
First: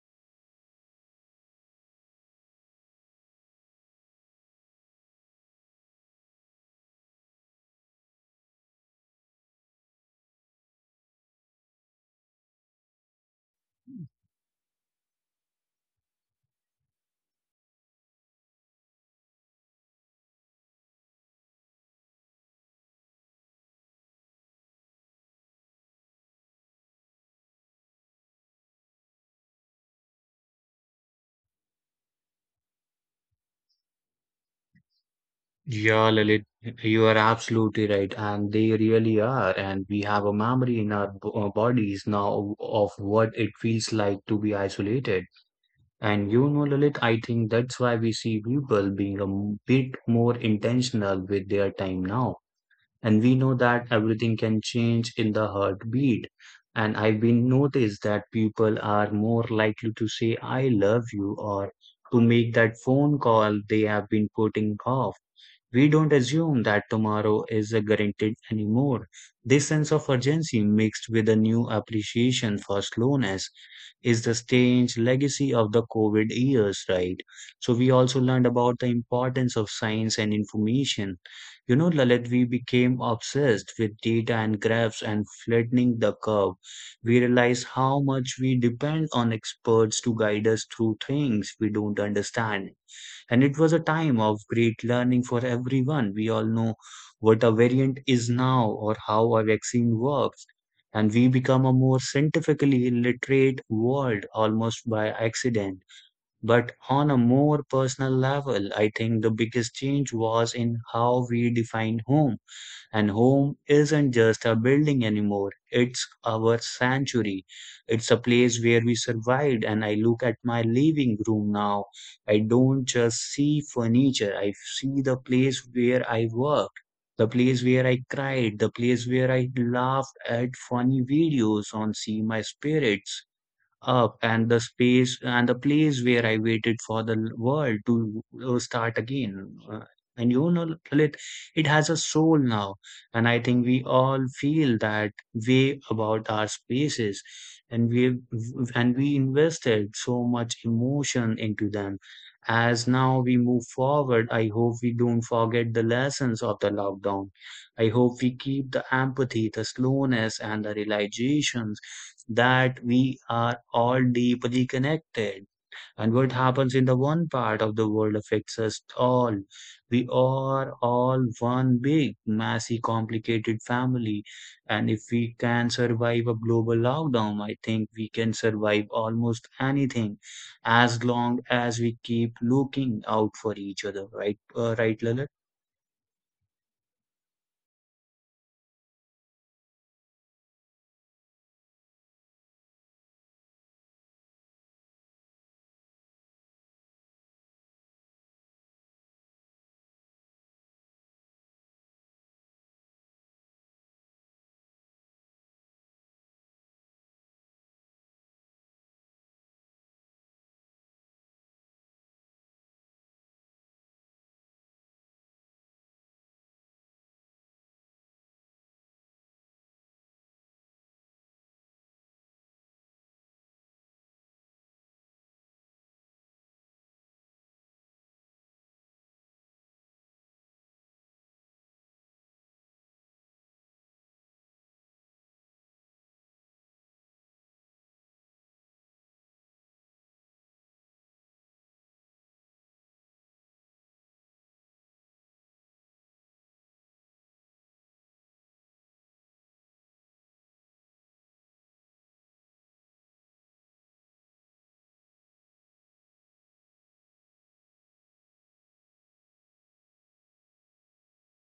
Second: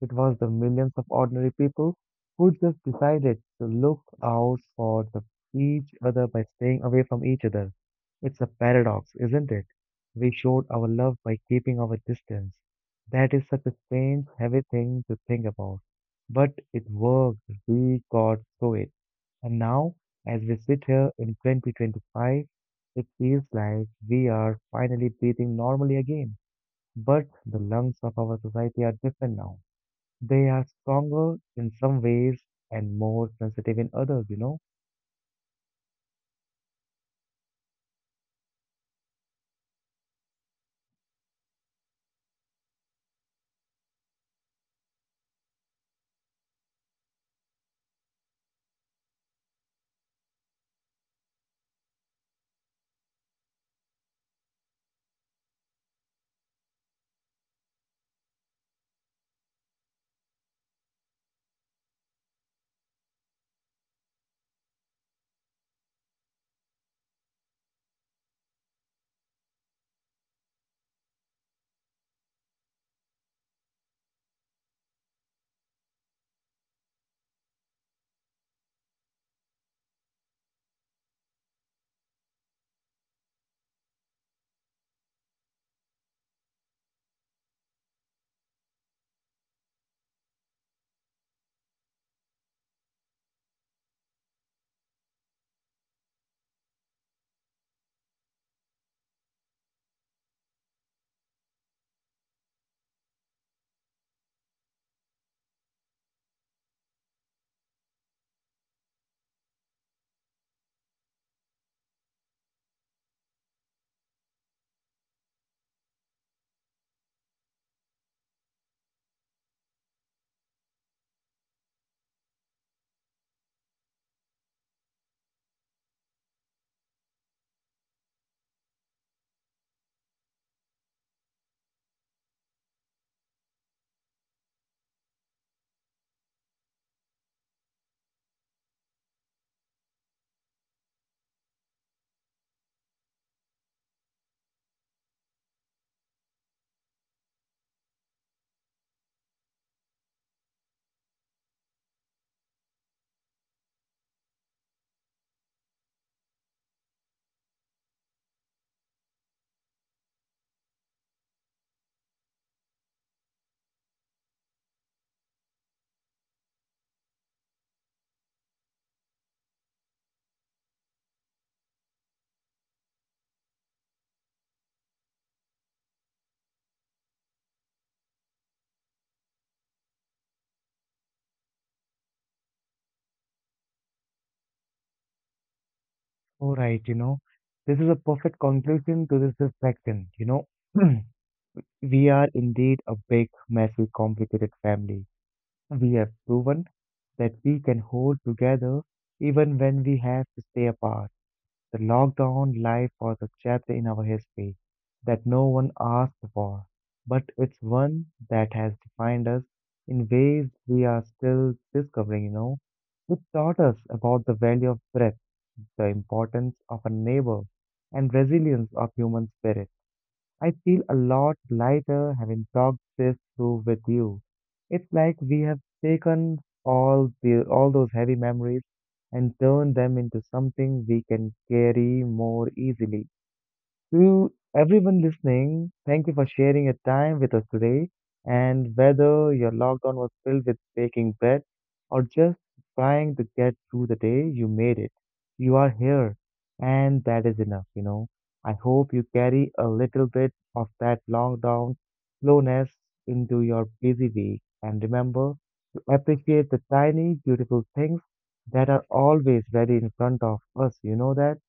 It was the millions of ordinary people who just decided to look out for the, each other by staying away from each other. It's a paradox, isn't it? We showed our love by keeping our distance. That is such a strange, heavy thing to think about. But it worked. We got through it. And now, as we sit here in twenty twenty-five, it feels like we are finally breathing normally again. But the lungs of our society are different now. They are stronger in some ways and more sensitive in others, you know.
Yeah, Lalit, you are absolutely right, and they really are. And we have a memory in our b- uh, bodies now of what it feels like to be isolated. And you know, Lalit, I think that's why we see people being a m- bit more intentional with their time now. And we know that everything can change in the heartbeat. And I've been noticed that people are more likely to say, I love you, or to make that phone call they have been putting off. We don't assume that tomorrow is guaranteed anymore. This sense of urgency, mixed with a new appreciation for slowness, is the strange legacy of the COVID years, right? So, we also learned about the importance of science and information. You know, Lalit, we became obsessed with data and graphs and flattening the curve. We realized how much we depend on experts to guide us through things we don't understand, and it was a time of great learning for everyone. We all know what a variant is now or how a vaccine works, and we become a more scientifically literate world almost by accident. But on a more personal level, I think the biggest change was in how we define home. And home isn't just a building anymore, it's our sanctuary. It's a place where we survived. And I look at my living room now. I don't just see furniture, I see the place where I worked, the place where I cried, the place where I laughed at funny videos on See My Spirits up, and the space and the place where I waited for the l- world to uh, start again. Uh, and you know, Lalit, it has a soul now. And I think we all feel that way about our spaces. And we and we invested so much emotion into them. As now we move forward, I hope we don't forget the lessons of the lockdown. I hope we keep the empathy, the slowness, and the realizations that we are all deeply connected. And what happens in the one part of the world affects us all. We are all one big, messy, complicated family. And if we can survive a global lockdown, I think we can survive almost anything as long as we keep looking out for each other, right? Uh, right, Lalit?
All right, you know, this is a perfect conclusion to this reflection, you know. We are indeed a big, messy, complicated family. We have proven that we can hold together even when we have to stay apart. The lockdown life was a chapter in our history that no one asked for, but it's one that has defined us in ways we are still discovering, you know. It taught us about the value of breath, the importance of a neighbor, and resilience of human spirit. I feel a lot lighter having talked this through with you. It's like we have taken all the all those heavy memories and turned them into something we can carry more easily. To everyone listening, thank you for sharing your time with us today. And whether your lockdown was filled with baking bread or just trying to get through the day, you made it. You are here, and that is enough, you know. I hope you carry a little bit of that lockdown slowness into your busy week. And remember to appreciate the tiny, beautiful things that are always ready in front of us. You know that?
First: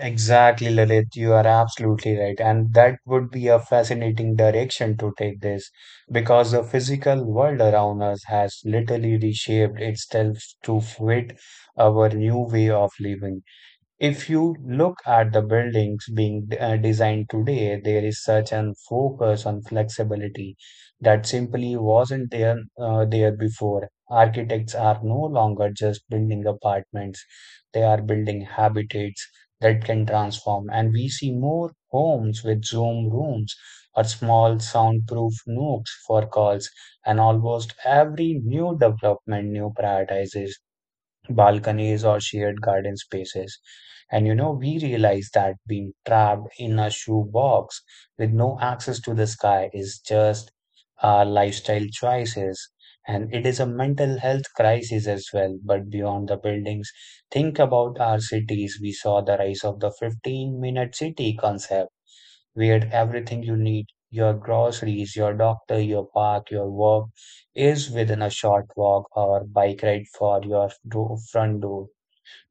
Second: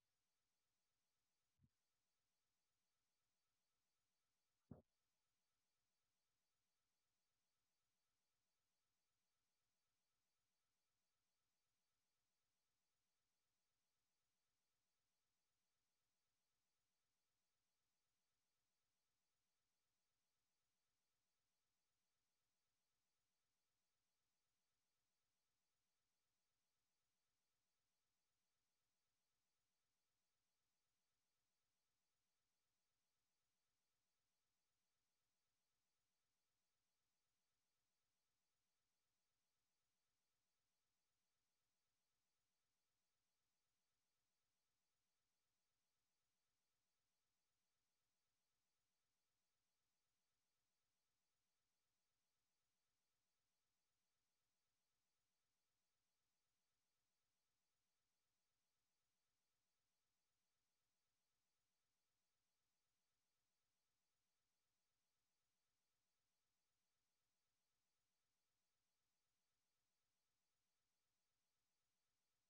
Exactly, Lalit. You are absolutely right. And that would be a fascinating direction to take this because the physical world around us has literally reshaped itself to fit our new way of living. If you look at the buildings being uh, designed today, there is such an focus on flexibility that simply wasn't there uh, there before. Architects are no longer just building apartments; they are building habitats that can transform. And we see more homes with Zoom rooms or small soundproof nooks for calls. And almost every new development new prioritizes balconies or shared garden spaces. And you know, we realize that being trapped in a shoebox with no access to the sky is just our lifestyle choices. And it is a mental health crisis as well. But beyond the buildings, think about our cities. We saw the rise of the fifteen minute city concept. We had everything you need. Your groceries, your doctor, your park, your work is within a short walk or bike ride for your do- front door.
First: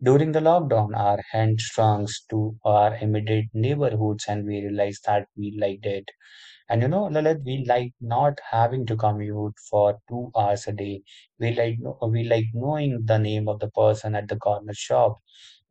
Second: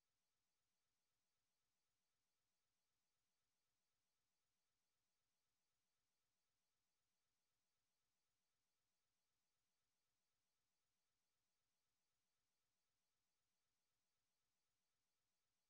During the lockdown, our hand strung to our immediate neighborhoods, and we realized that we liked it. And you know, Lalit, we like not having to commute for two hours a day. We like kno- we like knowing the name of the person at the corner shop.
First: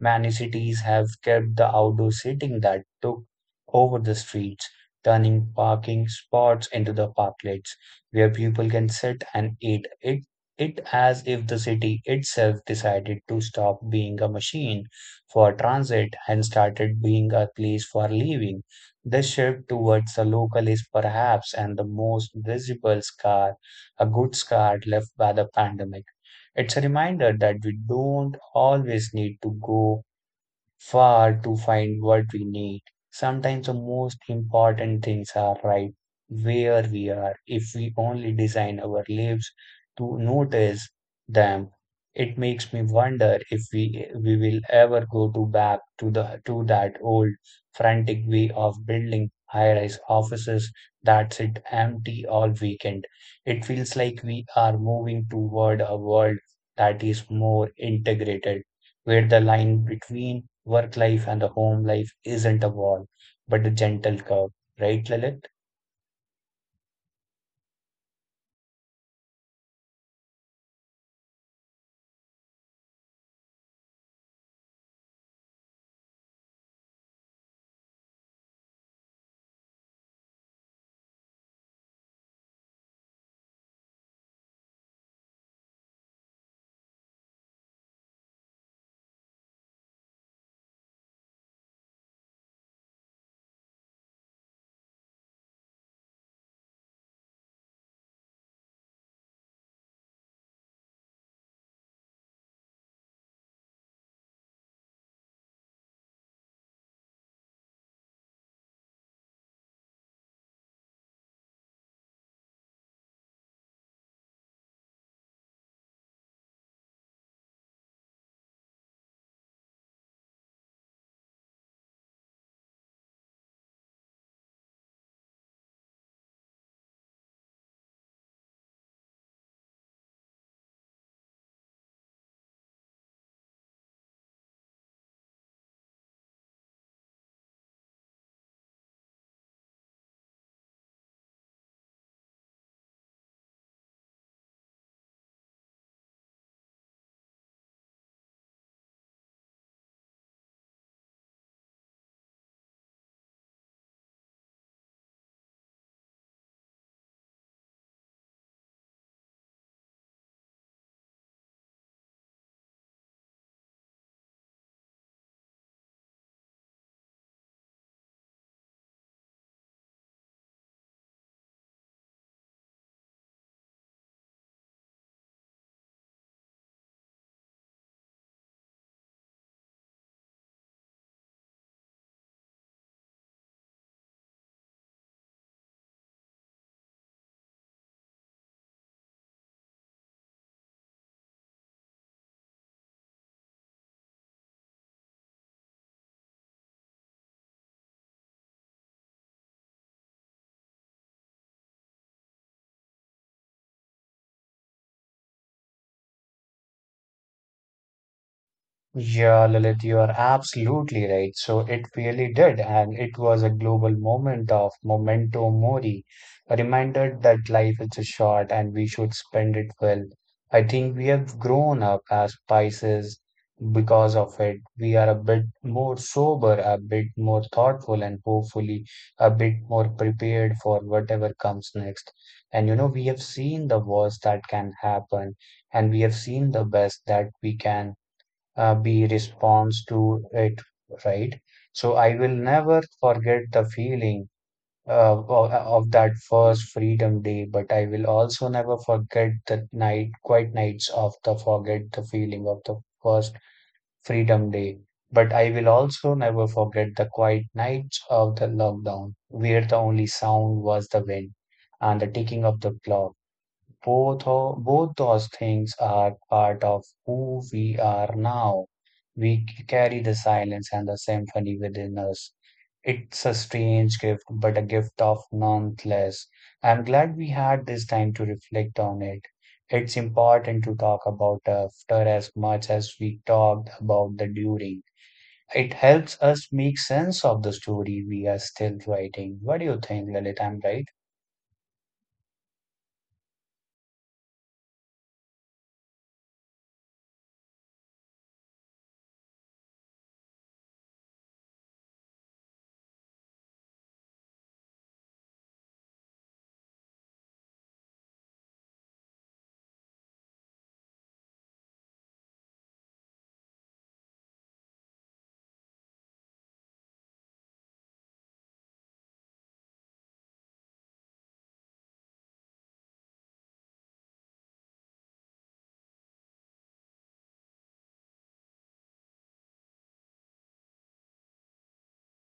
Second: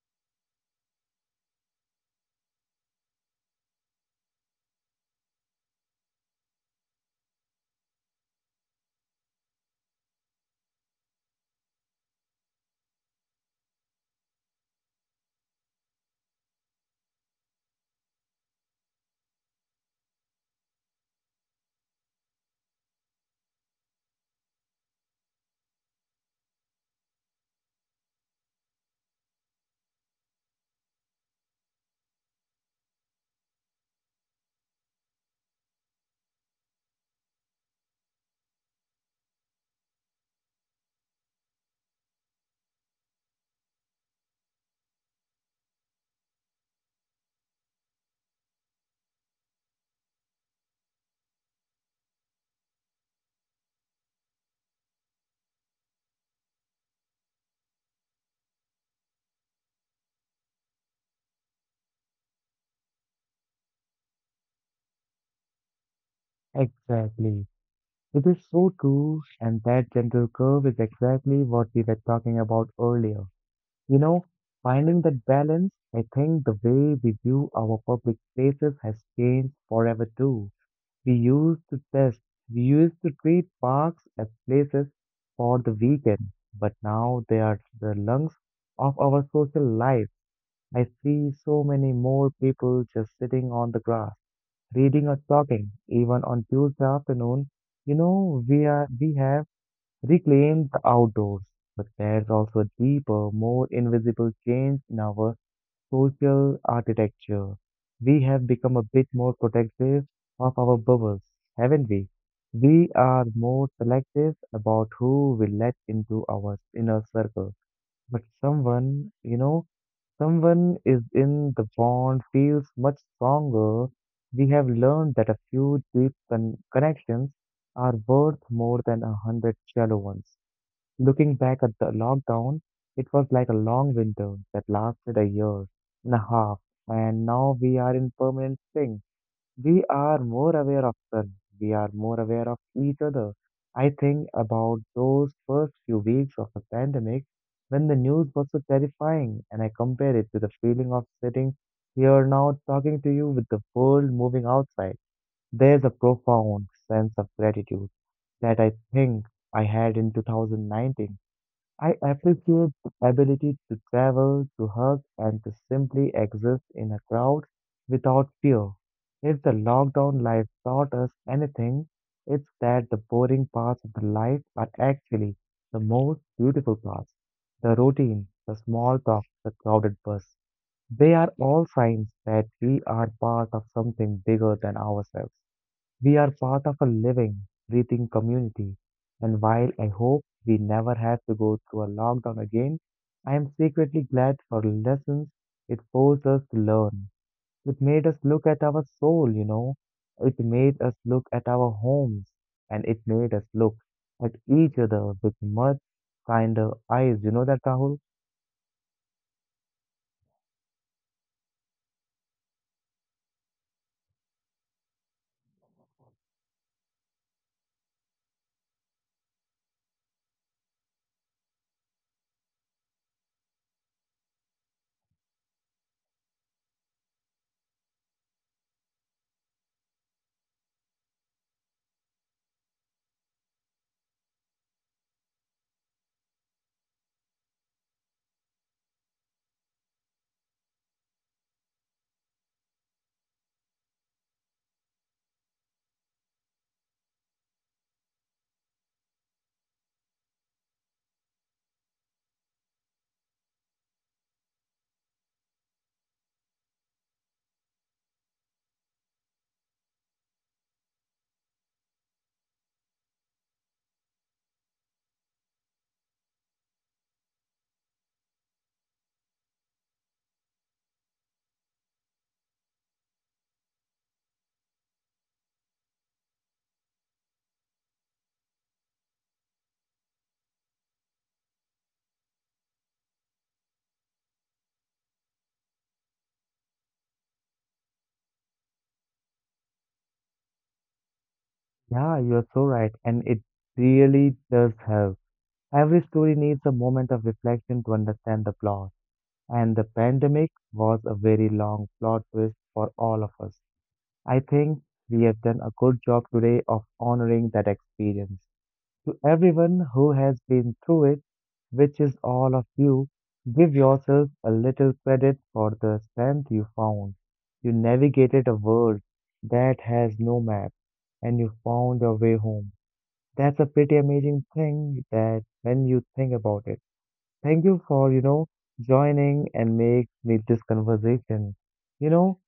Many cities have kept the outdoor seating that took over the streets, turning parking spots into the parklets where people can sit and eat. It it as if the city itself decided to stop being a machine for transit and started being a place for living. The shift towards the local is perhaps and the most visible scar, a good scar left by the pandemic. It's a reminder that we don't always need to go far to find what we need. Sometimes the most important things are right where we are. If we only design our lives to notice them, it makes me wonder if we we will ever go to back to the to that old frantic way of building high-rise offices that sit empty all weekend. It feels like we are moving toward a world that is more integrated where the line between work life and the home life isn't a wall, but a gentle curve, right, Lalit?
Exactly. It is so true, and that gentle curve is exactly what we were talking about earlier. You know, finding that balance, I think the way we view our public spaces has changed forever too. We used to test, we used to treat parks as places for the weekend, but now they are the lungs of our social life. I see so many more people just sitting on the grass reading or talking, even on Tuesday afternoon, you know, we are we have reclaimed the outdoors. But there's also a deeper, more invisible change in our social architecture. We have become a bit more protective of our bubbles, haven't we? We are more selective about who we let into our inner circle. But someone, you know, someone is in the bond feels much stronger. We have learned that a few deep con- connections are worth more than a hundred shallow ones. Looking back at the lockdown, it was like a long winter that lasted a year and a half, and now we are in permanent spring. We are more aware of them. We are more aware of each other. I think about those first few weeks of the pandemic when the news was so terrifying, and I compare it to the feeling of sitting here now talking to you with the world moving outside. There's a profound sense of gratitude that I think I had in two thousand nineteen. I appreciate the ability to travel, to hug, and to simply exist in a crowd without fear. If the lockdown life taught us anything, it's that the boring parts of the life are actually the most beautiful parts. The routine, the small talk, the crowded bus. They are all signs that we are part of something bigger than ourselves. We are part of a living, breathing community, and while I hope we never have to go through a lockdown again, I am secretly glad for lessons it forced us to learn. It made us look at our soul, you know. It made us look at our homes, and it made us look at each other with much kinder eyes. You know that, Rahul?
Yeah, Lalit, you are absolutely right. So it really did, and it was a global moment of memento mori, a reminder that life is short and we should spend it well. I think we have grown up as Pisces because of it. We are a bit more sober, a bit more thoughtful, and hopefully a bit more prepared for whatever comes next. And you know, we have seen the worst that can happen, and we have seen the best that we can uh, be response to it, right? So I will never forget the feeling uh, o- uh, of that first Freedom Day, but I will also never forget the night, quiet nights of the forget the feeling of the first Freedom Day. But I will also never forget the quiet nights of the lockdown, where the only sound was the wind and the ticking of the clock. Both, o- both those things are part of who we are now. We c- carry the silence and the symphony within us. It's a strange gift, but a gift of nonetheless. I'm glad we had this time to reflect on it. It's important to talk about after as much as we talked about the during. It helps us make sense of the story we are still writing. What do you think, Lalit? I'm right.
Yeah, you're so right, and it really does help. Every story needs a moment of reflection to understand the plot. And the pandemic was a very long plot twist for all of us. I think we have done a good job today of honoring that experience. To everyone who has been through it, which is all of you, give yourself a little credit for the strength you found. You navigated a world that has no map and you found your way home. That's a pretty amazing thing that when you think about it. Thank you for, you know, joining and make me this conversation. You know,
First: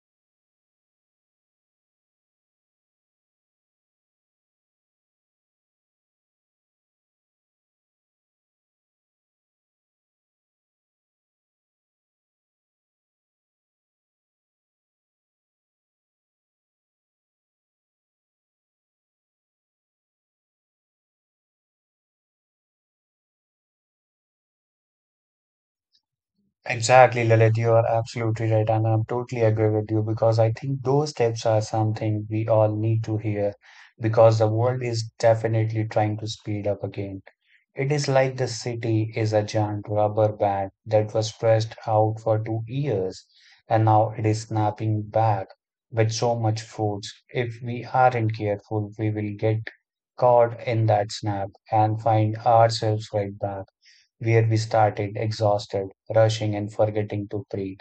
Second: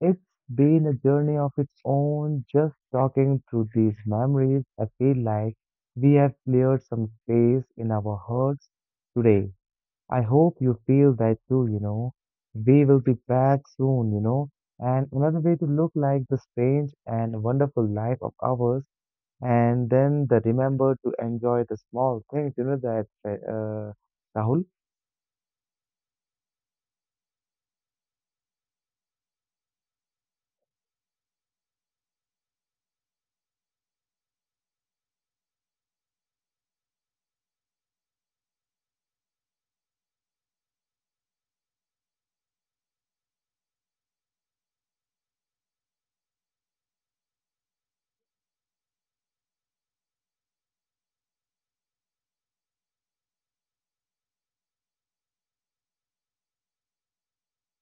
it's been a journey of its own. Just talking through these memories, I feel like we have cleared some space in our hearts today. I hope you feel that too, you know. We will be back soon, you know. And another way to look like the strange and wonderful life of ours, and then the remember to enjoy the small things, you know, that uh, Rahul.
Exactly, Lalit, you are absolutely right, and I'm totally agree with you because I think those tips are something we all need to hear because the world is definitely trying to speed up again. It is like the city is a giant rubber band that was stretched out for two years, and now it is snapping back with so much force. If we aren't careful, we will get caught in that snap and find ourselves right back where we started, exhausted, rushing, and forgetting to breathe.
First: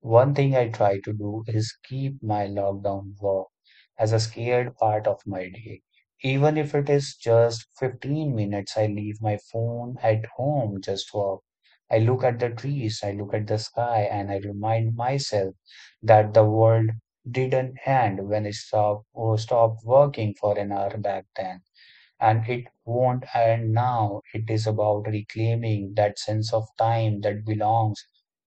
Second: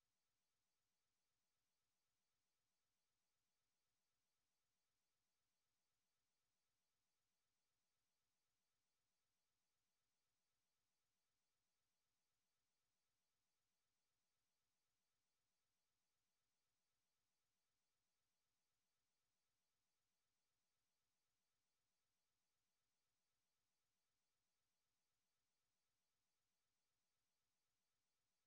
One thing I try to do is keep my lockdown walk as a scared part of my day. Even if it is just fifteen minutes, I leave my phone at home, just walk. I look at the trees, I look at the sky, and I remind myself that the world didn't end when I stopped, or stopped working for an hour back then and it won't. And now, it is about reclaiming that sense of time that belongs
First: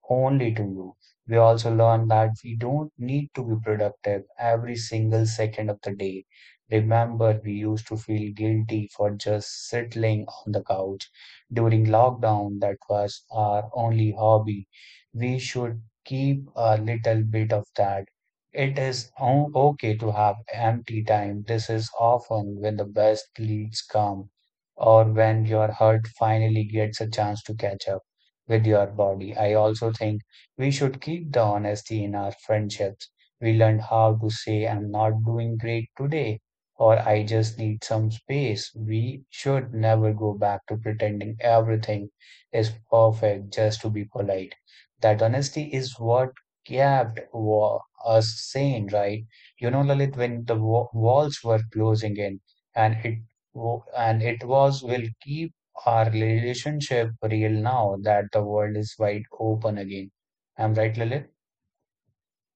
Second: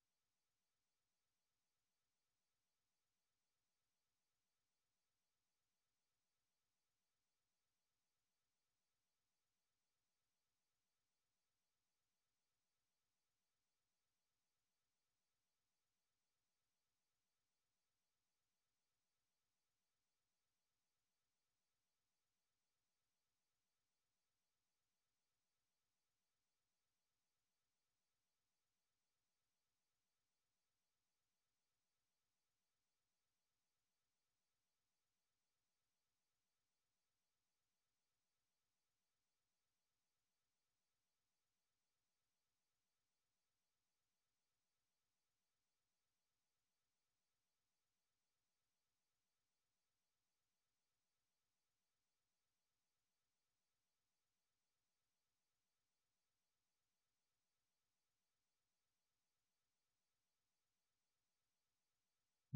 only to you. We also learn that we don't need to be productive every single second of the day. Remember, we used to feel guilty for just settling on the couch. During lockdown, that was our only hobby. We should keep a little bit of that. It is o- okay to have empty time. This is often when the best leads come, or when your heart finally gets a chance to catch up with your body. I also think we should keep the honesty in our friendships. We learned how to say, I'm not doing great today, or I just need some space. We should never go back to pretending everything is perfect just to be polite. That honesty is what kept war us sane, right? You know, Lalit, when the wa- walls were closing in, and it wo- and it was will keep our relationship real now that the world is wide open again. I'm right, Lalit?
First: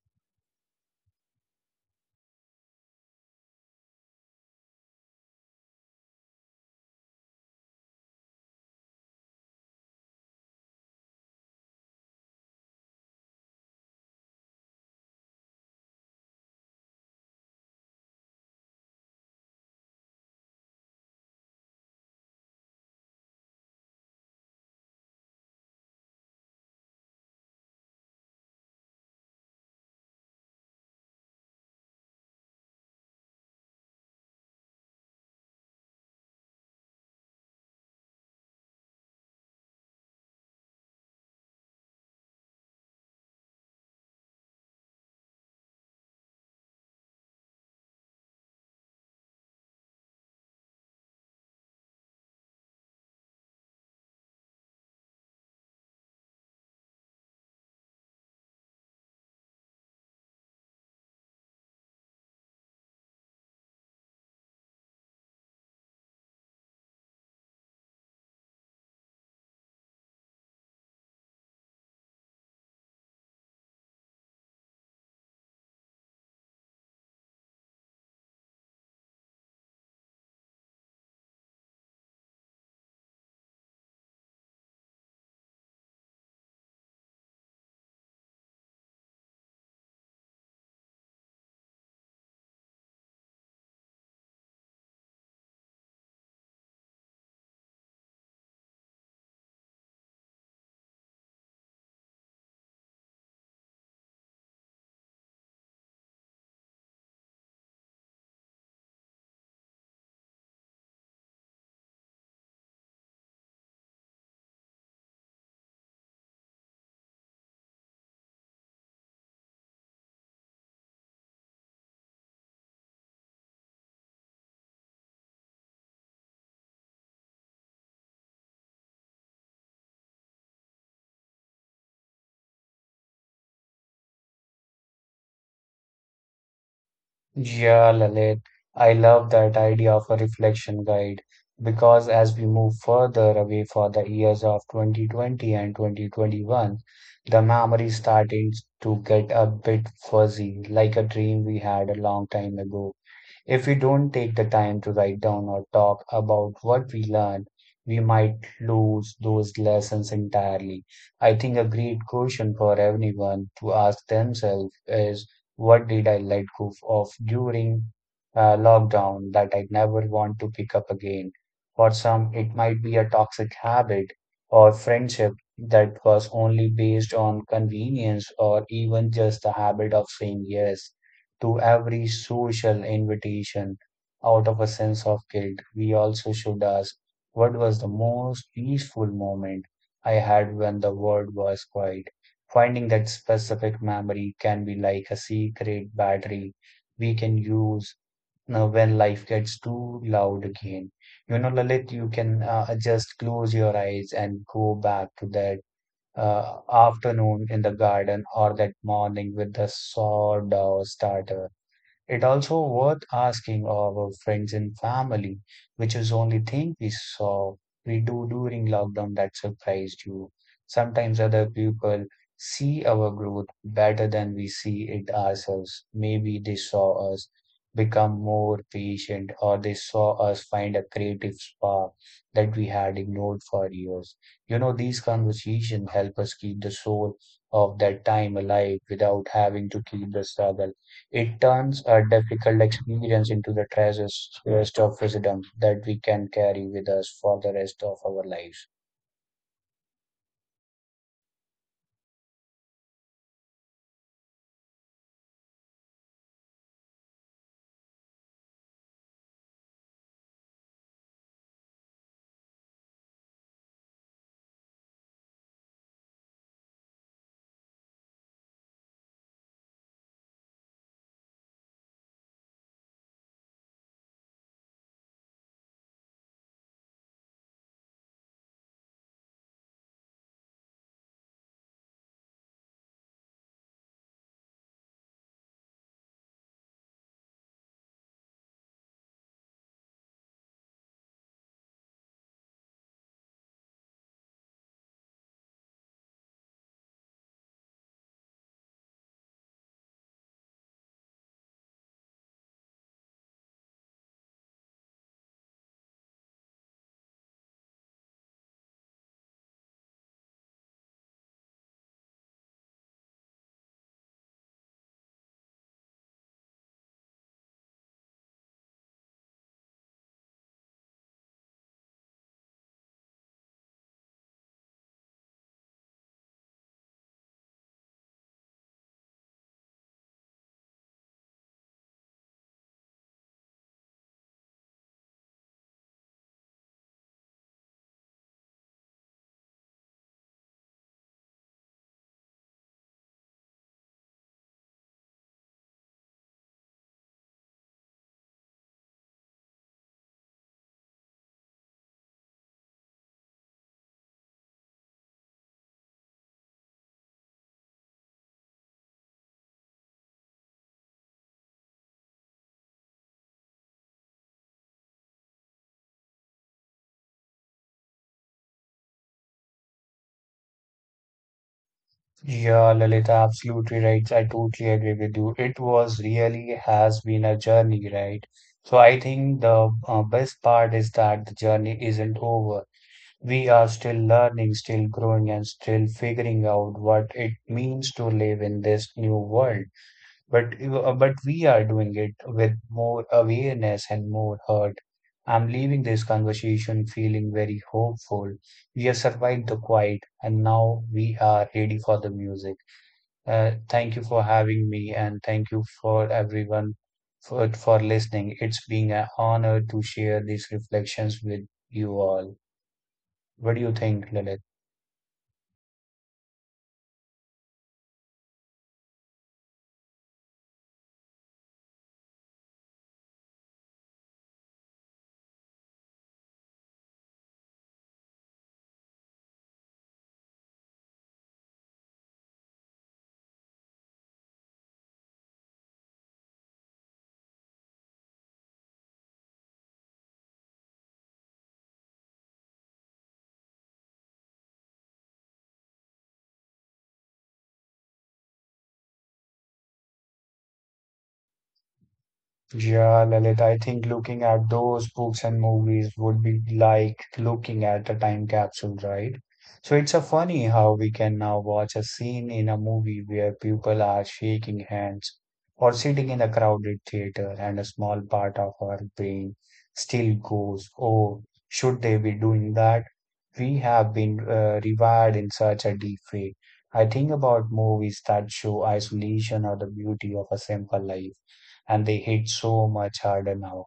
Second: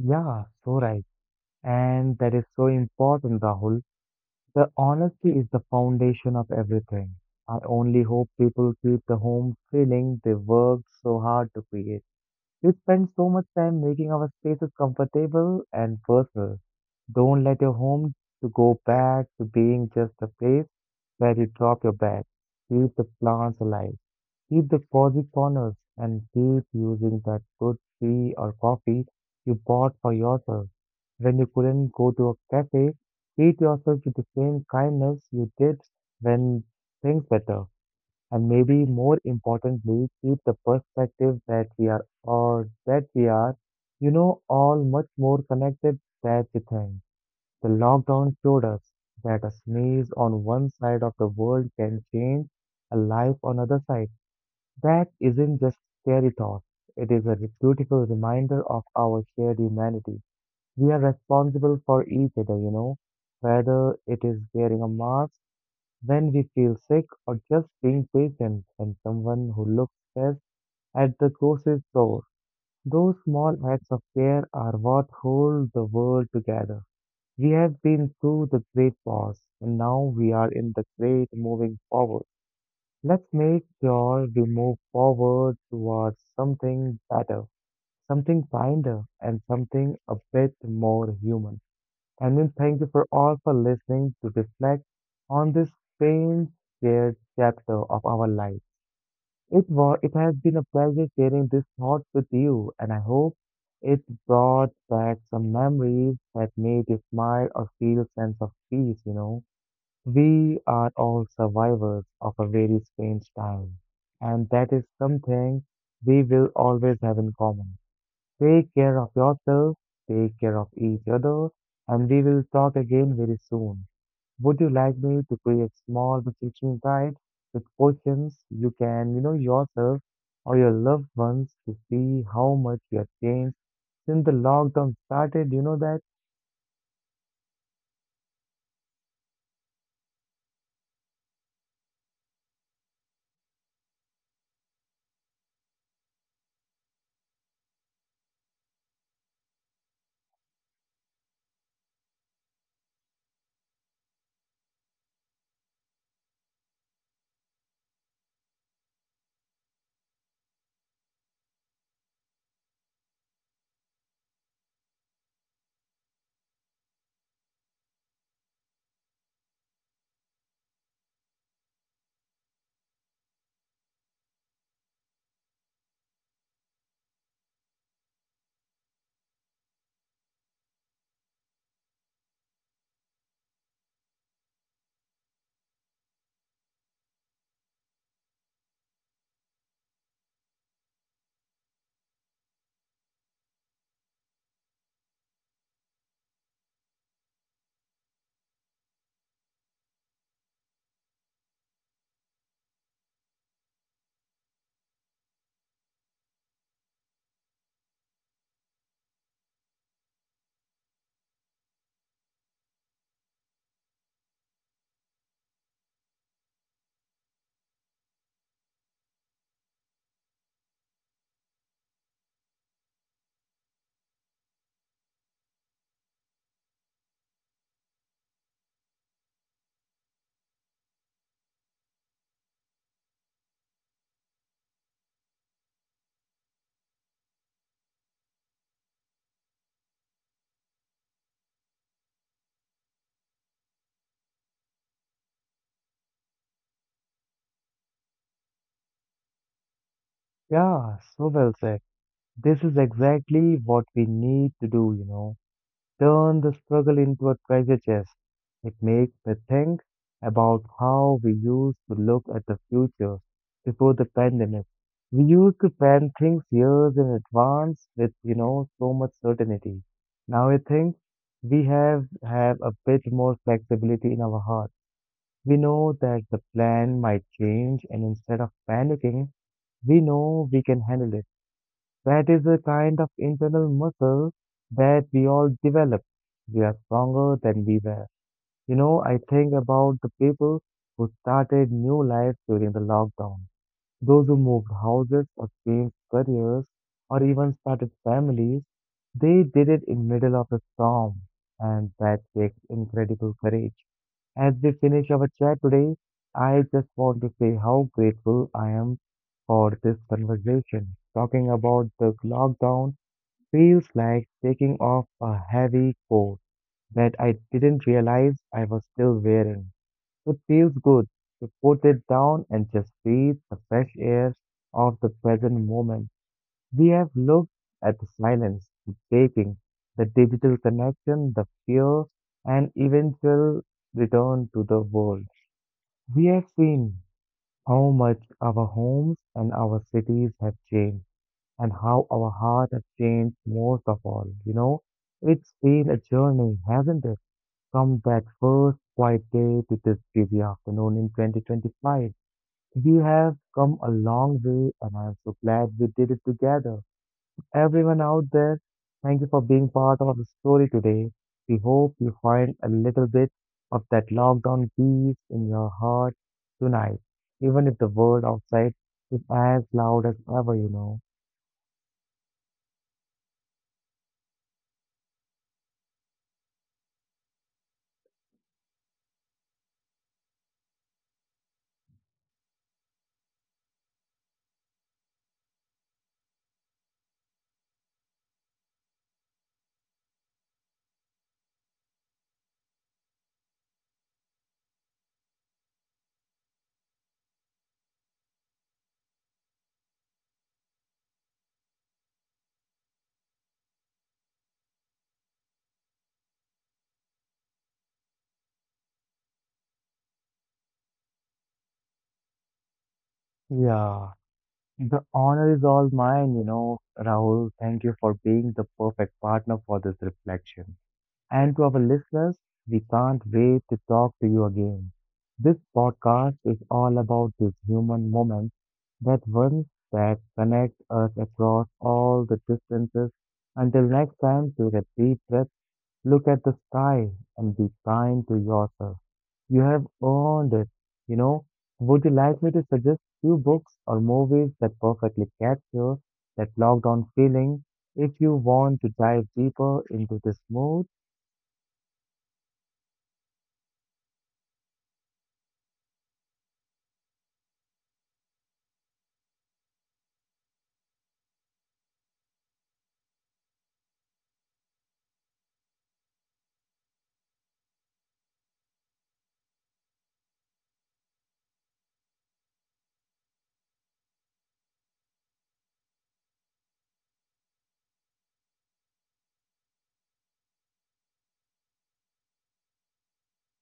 Yeah, so right. And that is so important, Rahul. The honesty is the foundation of everything. I only hope people keep the home feeling they worked so hard to create. We spend so much time making our spaces comfortable and personal. Don't let your home to go back to being just a place where you drop your bag. Keep the plants alive. Keep the cozy corners and keep using that good tea or coffee you bought for yourself. When you couldn't go to a cafe, treat yourself with the same kindness you did when things better. And maybe more importantly, keep the perspective that we are or that we are, you know, all much more connected than you think. The lockdown showed us that a sneeze on one side of the world can change a life on other side. That isn't just scary thought, it is a beautiful reminder of our shared humanity. We are responsible for each other, you know, whether it is wearing a mask when we feel sick or just being patient when someone who looks stressed at the grocery store. Those small acts of care are what hold the world together. We have been through the great pause and now we are in the great moving forward. Let's make sure we move forward towards something better, something kinder, and something a bit more human. And we thank you for all for listening to reflect on this strange, shared chapter of our life. It was, it has been a pleasure sharing this thought with you, and I hope it brought back some memories that made you smile or feel sense of peace, you know. We are all survivors of a very strange time, and that is something we will always have in common. Take care of yourself, take care of each other, and we will talk again very soon. Would you like me to create small vacation guide with questions you can, you know, yourself or your loved ones to see how much you have changed since the lockdown started? You know that?
Yeah, Lalit. I love that idea of a reflection guide because as we move further away for the years of twenty twenty and twenty twenty-one, the memory starting to get a bit fuzzy, like a dream we had a long time ago. If we don't take the time to write down or talk about what we learned, we might lose those lessons entirely. I think a great question for everyone to ask themselves is what did I let go of during uh, lockdown that I never want to pick up again? For some, it might be a toxic habit or friendship that was only based on convenience or even just the habit of saying yes to every social invitation out of a sense of guilt. We also should ask what was the most peaceful moment I had when the world was quiet. Finding that specific memory can be like a secret battery we can use uh, when life gets too loud again. You know, Lalit, you can uh, just close your eyes and go back to that uh, afternoon in the garden or that morning with the sawed starter. It also worth asking our friends and family, which is only thing we saw we do during lockdown that surprised you. Sometimes other people see our growth better than we see it ourselves. Maybe they saw us become more patient or they saw us find a creative spark that we had ignored for years. You know, these conversations help us keep the soul of that time alive without having to keep the struggle it turns a difficult experience into the treasures rest of wisdom that we can carry with us for the rest of our lives.
Yeah, so well said. This is exactly what we need to do, you know. Turn the struggle into a treasure chest. It makes me think about how we used to look at the future before the pandemic. We used to plan things years in advance with, you know, so much certainty. Now I think we have have a bit more flexibility in our heart. We know that the plan might change, and instead of panicking, we know we can handle it. That is a kind of internal muscle that we all develop. We are stronger than we were. You know, I think about the people who started new lives during the lockdown. Those who moved houses or changed careers or even started families, they did it in middle of a storm. And that takes incredible courage. As we finish our chat today, I just want to say how grateful I am for this conversation. Talking about the lockdown feels like taking off a heavy coat that I didn't realize I was still wearing. It feels good to put it down and just breathe the fresh air of the present moment. We have looked at the silence, the breaking, the digital connection, the fear, and eventual return to the world. We have seen how much our homes and our cities have changed, and how our heart has changed most of all. You know, it's been a journey, hasn't it? From that first quiet day to this busy afternoon in twenty twenty-five. We have come a long way, and I'm so glad we did it together everyone out there. Thank you for being part of the story today. We hope you find a little bit of that lockdown peace in your heart tonight, even if the world outside is as loud as ever, you know.
Yeah, Lalita, absolutely right. I totally agree with you. It was really has been a journey, right? So I think the uh, best part is that the journey isn't over. We are still learning, still growing, and still figuring out what it means to live in this new world. But uh, but we are doing it with more awareness and more hurt. I'm leaving this conversation feeling very hopeful. We have survived the quiet, and now we are ready for the music. Uh, thank you for having me, and thank you for everyone for for listening. It's been an honor to share these reflections with you all. What do you think,
Yeah,
Lilith?
the honor is all mine, you know, Rahul. Thank you for being the perfect partner for this reflection. And to our listeners, we can't wait to talk to you again. This podcast is all about these human moments, that ones that connect us across all the distances. Until next time, take a deep breath, look at the sky, and be kind to yourself. You have earned it. You know, would you like me to suggest few books or movies that perfectly capture that lockdown feeling? If you want to dive deeper into this mood,
Yeah, Lalit, I think looking at those books and movies would be like looking at a time capsule, right? So it's a funny how we can now watch a scene in a movie where people are shaking hands or sitting in a crowded theater and a small part of our brain still goes, oh, should they be doing that? We have been uh, rewired in such a deep way. I think about movies that show isolation or the beauty of a simple life, and they hit so much harder now.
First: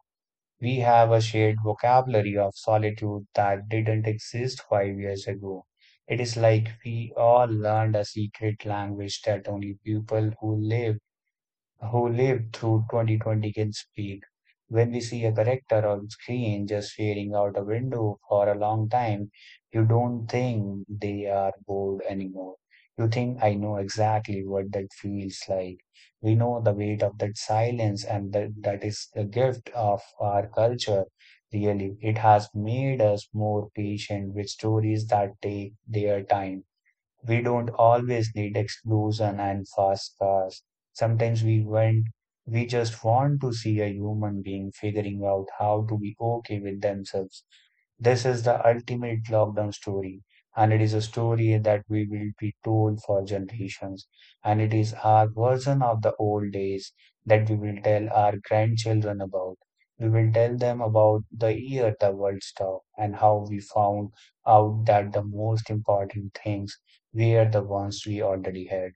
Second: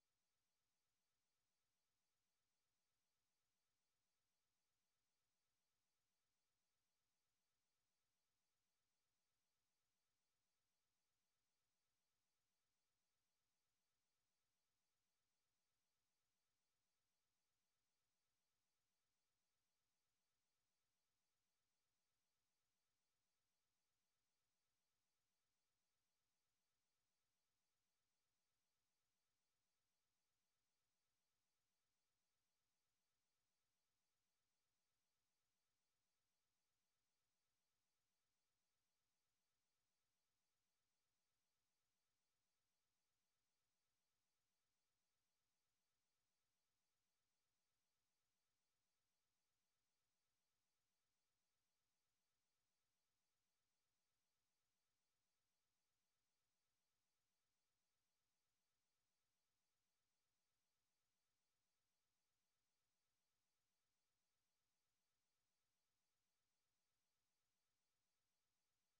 We have a shared vocabulary of solitude that didn't exist five years ago. It is like we all learned a secret language that only people who live who lived through twenty twenty can speak. When we see a character on screen just staring out a window for a long time, you don't think they are bored anymore. You think, I know exactly what that feels like. We know the weight of that silence, and that, that is the gift of our culture, really. It has made us more patient with stories that take their time. We don't always need explosion and fast cars. Sometimes we want, we just want to see a human being figuring out how to be okay with themselves. This is the ultimate lockdown story, and it is a story that we will be told for generations. And it is our version of the old days that we will tell our grandchildren about. We will tell them about the year the world stopped and how we found out that the most important things were the ones we already had.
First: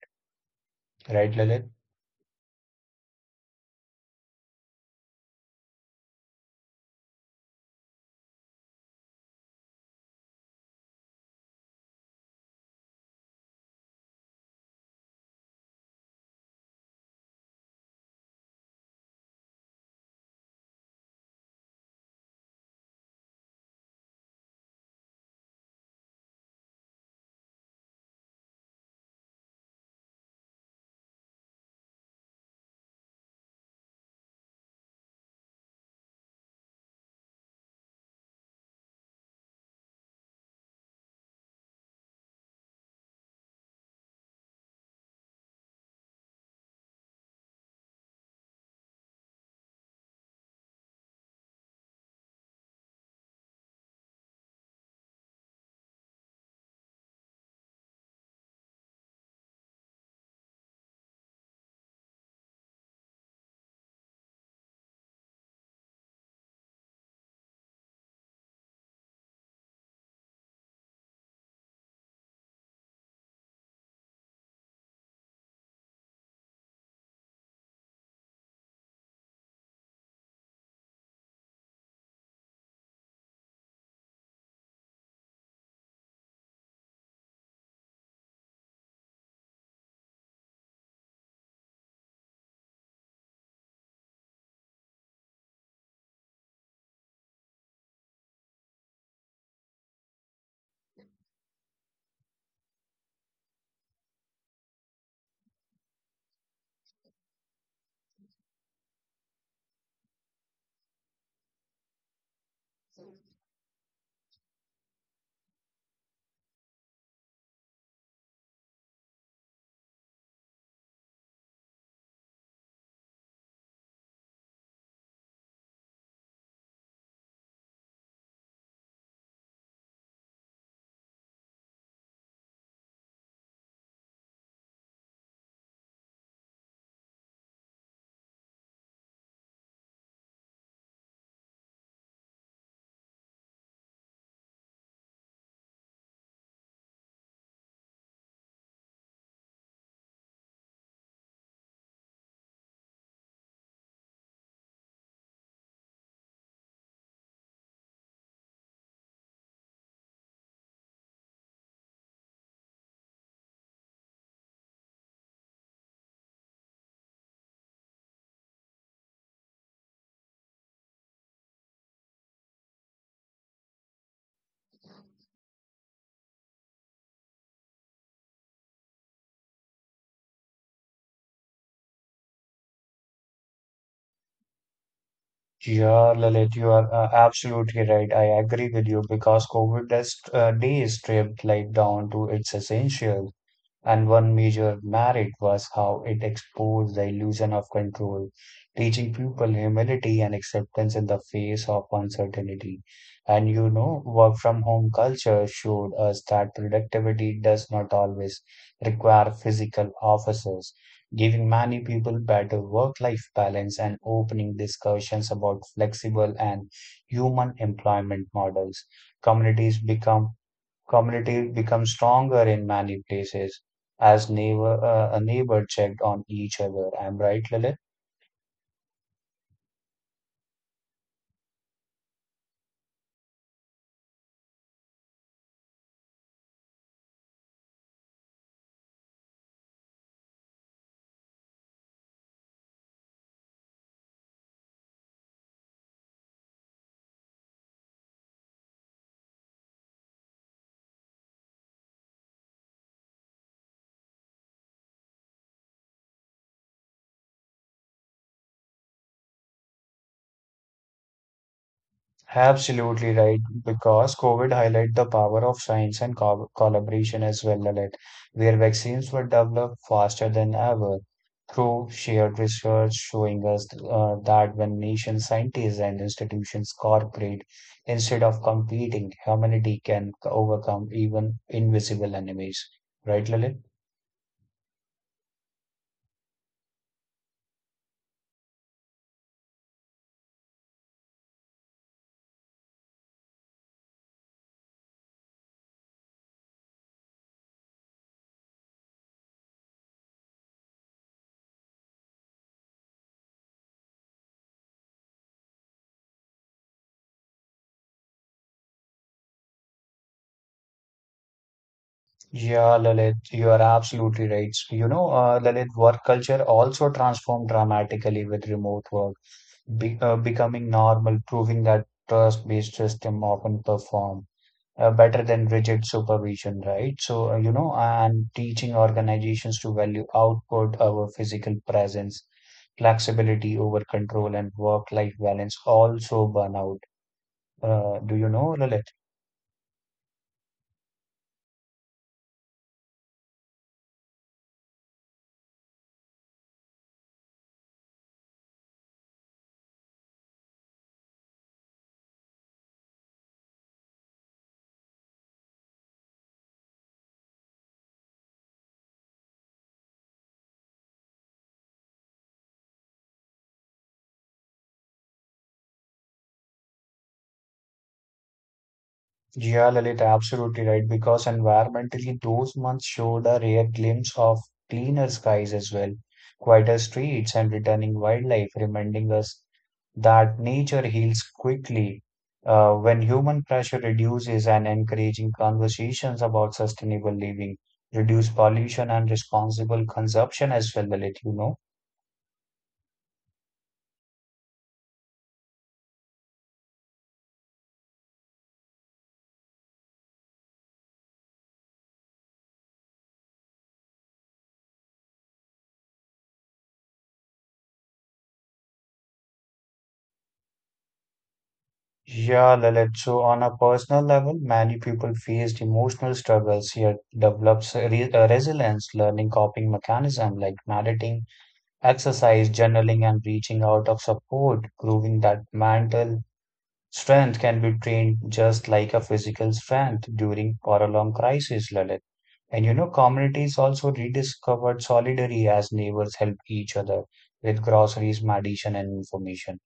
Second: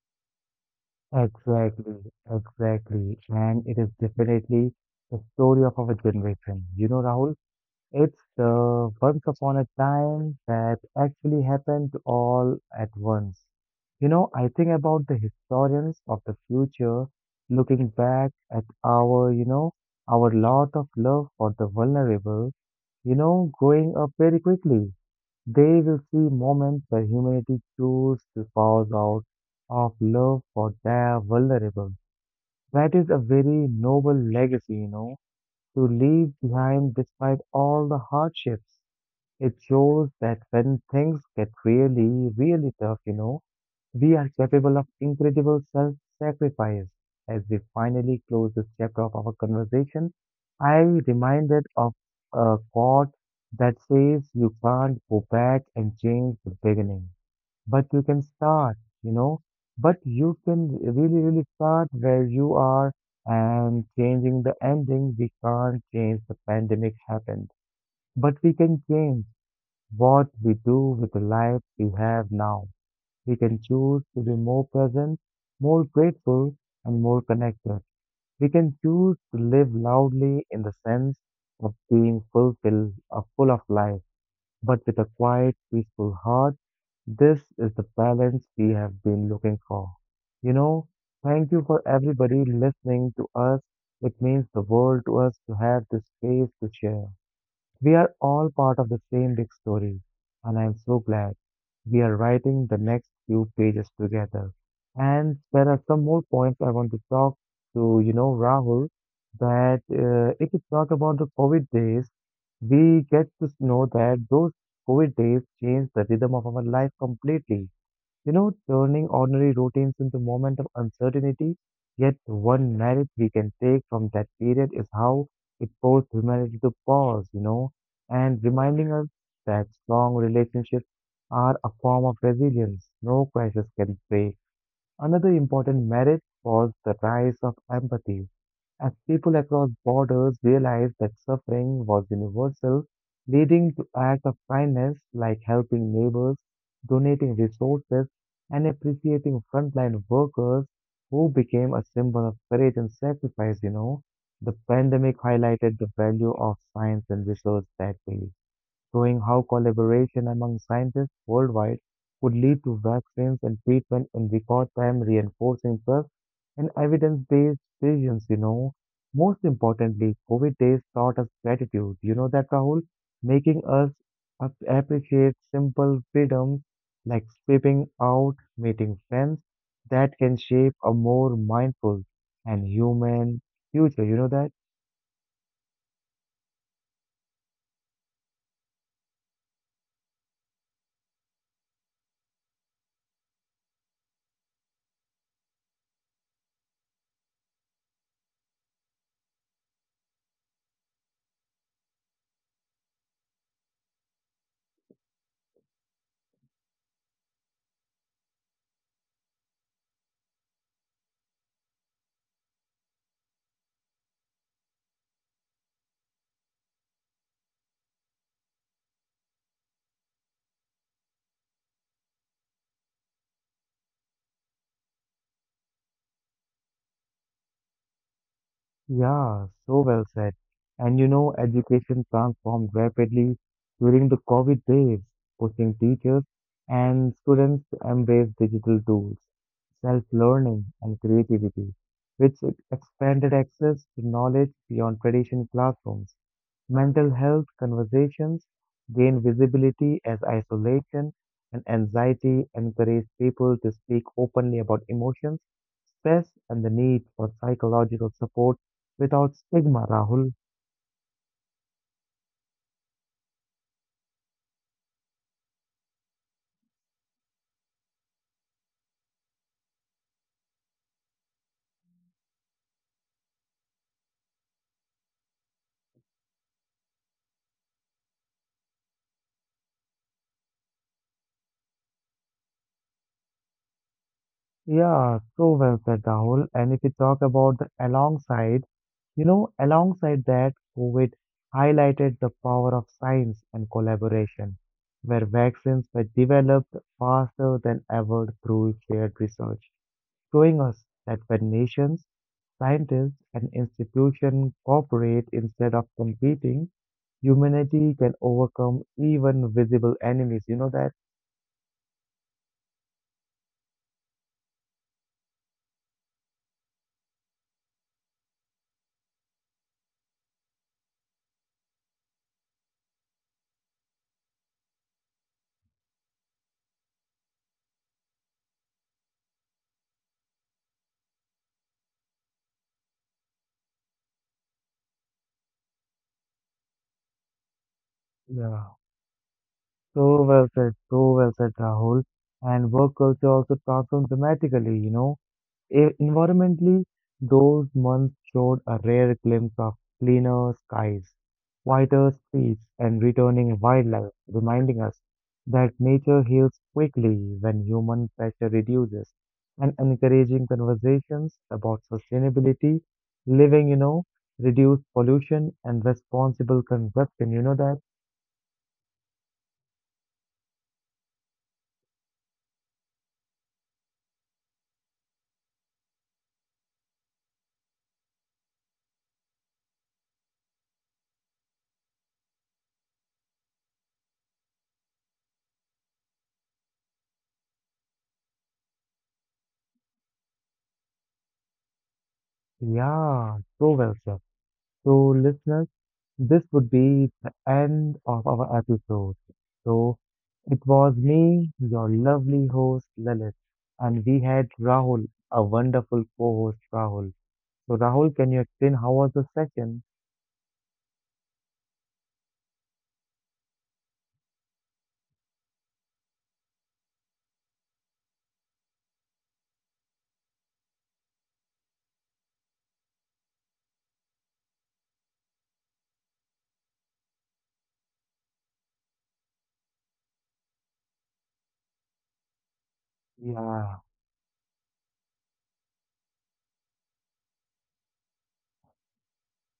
Right, Lalit?
exactly, exactly. And it is definitely the story of our generation. You know, Rahul, it's the once upon a time that actually happened all at once. You know, I think about the historians of the future looking back at our, you know, our lot of love for the vulnerable, you know, growing up very quickly. They will see moments where humanity chooses to pause out of love for their vulnerable. That is a very noble legacy, you know, to leave behind despite all the hardships. It shows that when things get really, really tough, you know, we are capable of incredible self sacrifice. As we finally close this chapter of our conversation, I am reminded of a quote that says you can't go back and change the beginning, but you can start, you know, but you can really, really start where you are and changing the ending. We can't change the pandemic happened, but we can change what we do with the life we have now. We can choose to be more present, more grateful, and more connected. We can choose to live loudly in the sense of being fulfilled, or full of life, but with a quiet, peaceful heart. This is the balance we have been looking for. You know, thank you for everybody listening to us. It means the world to us to have this space to share. We are all part of the same big story, and I am so glad we are writing the next few pages together. And there are some more points I want to talk to, you know, Rahul, that uh, if you talk about the COVID days, we get to know that those COVID days changed the rhythm of our life completely. You know, turning ordinary routines into moments of uncertainty, yet one merit we can take from that period is how it forced humanity to pause, you know, and reminding us that strong relationships are a form of resilience no crisis can break. Another important merit was the rise of empathy as people across borders realized that suffering was universal, leading to acts of kindness like helping neighbors, donating resources, and appreciating frontline workers who became a symbol of courage and sacrifice, you know. The pandemic highlighted the value of science and research that way showing how collaboration among scientists worldwide could lead to vaccines and treatment in record time, reinforcing trust and evidence-based decisions, you know. Most importantly, COVID days taught us gratitude. You know that, Rahul? Making us ap- appreciate simple freedoms like stepping out, meeting friends that can shape a more mindful and human future. You know that?
Yeah, Lalit, you are uh, absolutely right. I agree with you because COVID has uh, days stripped life down to its essential. And one major merit was how it exposed the illusion of control, teaching people humility and acceptance in the face of uncertainty. And you know, work from home culture showed us that productivity does not always require physical offices, giving many people better work life balance and opening discussions about flexible and human employment models. Communities become community becomes stronger in many places as neighbor uh, a neighbor checked on each other. I'm right, Lalit?
Yeah, so well said. And you know, education transformed rapidly during the COVID days, pushing teachers and students to embrace digital tools, self-learning, and creativity, which expanded access to knowledge beyond traditional classrooms. Mental health conversations gain visibility as isolation and anxiety encourage people to speak openly about emotions, stress, and the need for psychological support without stigma, Rahul.
Absolutely right, because COVID highlighted the power of science and co collaboration as well, Lalit, where vaccines were developed faster than ever through shared research, showing us uh, that when nation scientists and institutions cooperate instead of competing, humanity can overcome even invisible enemies. Right, Lalit?
Yeah, so well said, Rahul. And if we talk about the alongside, you know, alongside that, COVID highlighted the power of science and collaboration, where vaccines were developed faster than ever through shared research, showing us that when nations, scientists, and institutions cooperate instead of competing, humanity can overcome even visible enemies. You know that?
Yeah, Lalit, you are absolutely right. You know, uh, Lalit, work culture also transformed dramatically with remote work, be, uh, becoming normal, proving that trust-based system often perform uh, better than rigid supervision, right? So, uh, you know, and teaching organizations to value output over physical presence, flexibility over control, and work-life balance also burnout. Uh, do you know,
Yeah.
Lalit?
So well said, so well said, Rahul. And work culture also transformed dramatically, you know. E- Environmentally, those months showed a rare glimpse of cleaner skies, quieter streets, and returning wildlife, reminding us that nature heals quickly when human pressure reduces, and encouraging conversations about sustainability, living, you know, reduced pollution, and responsible consumption. You know that?
Yeah, Lalit, absolutely right. Because environmentally, those months showed a rare glimpse of cleaner skies as well, quieter streets, and returning wildlife, reminding us that nature heals quickly uh, when human pressure reduces and encouraging conversations about sustainable living, reduce pollution and responsible consumption as well, Lalit, you know.
Yeah, so well said. So, listeners, this would be the end of our episode. So, it was me, your lovely host, Lalit, and we had Rahul, a wonderful co-host, Rahul. So, Rahul, can you explain how was the session?
Yeah, Lalit. So, on a personal level, many people faced emotional struggles, yet develops re uh, resilience, learning coping mechanism like meditating, exercise, journaling, and reaching out of support, proving that mental strength can be trained just like a physical strength during prolonged crisis, Lalit. And you know, communities
Yeah,
also rediscovered solidarity as neighbors help each other with groceries, medicine, and information.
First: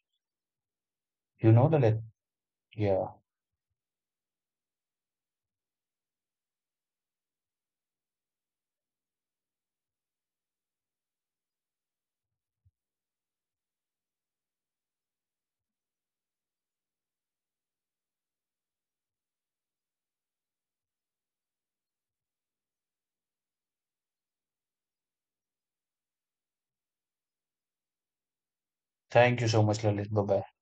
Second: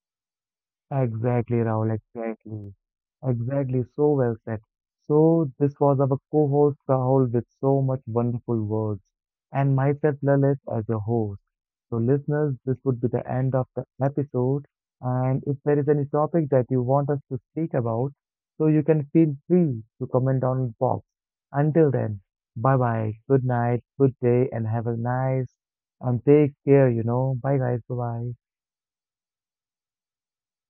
You
exactly,
know,
Rahul,
Lalit.
exactly.
Yeah.
Exactly, so well said. So, this was our co-host, Rahul, with so much wonderful words, and myself, Lalit, as your host. So, listeners, this would be the end of the episode. And if there is any topic that you want us to speak about, so you can feel free to comment on box. Until then, bye bye, good night, good day, and have a nice and take care, you know. Bye guys, bye bye.
Thank you so much, Lalit. Bye-bye.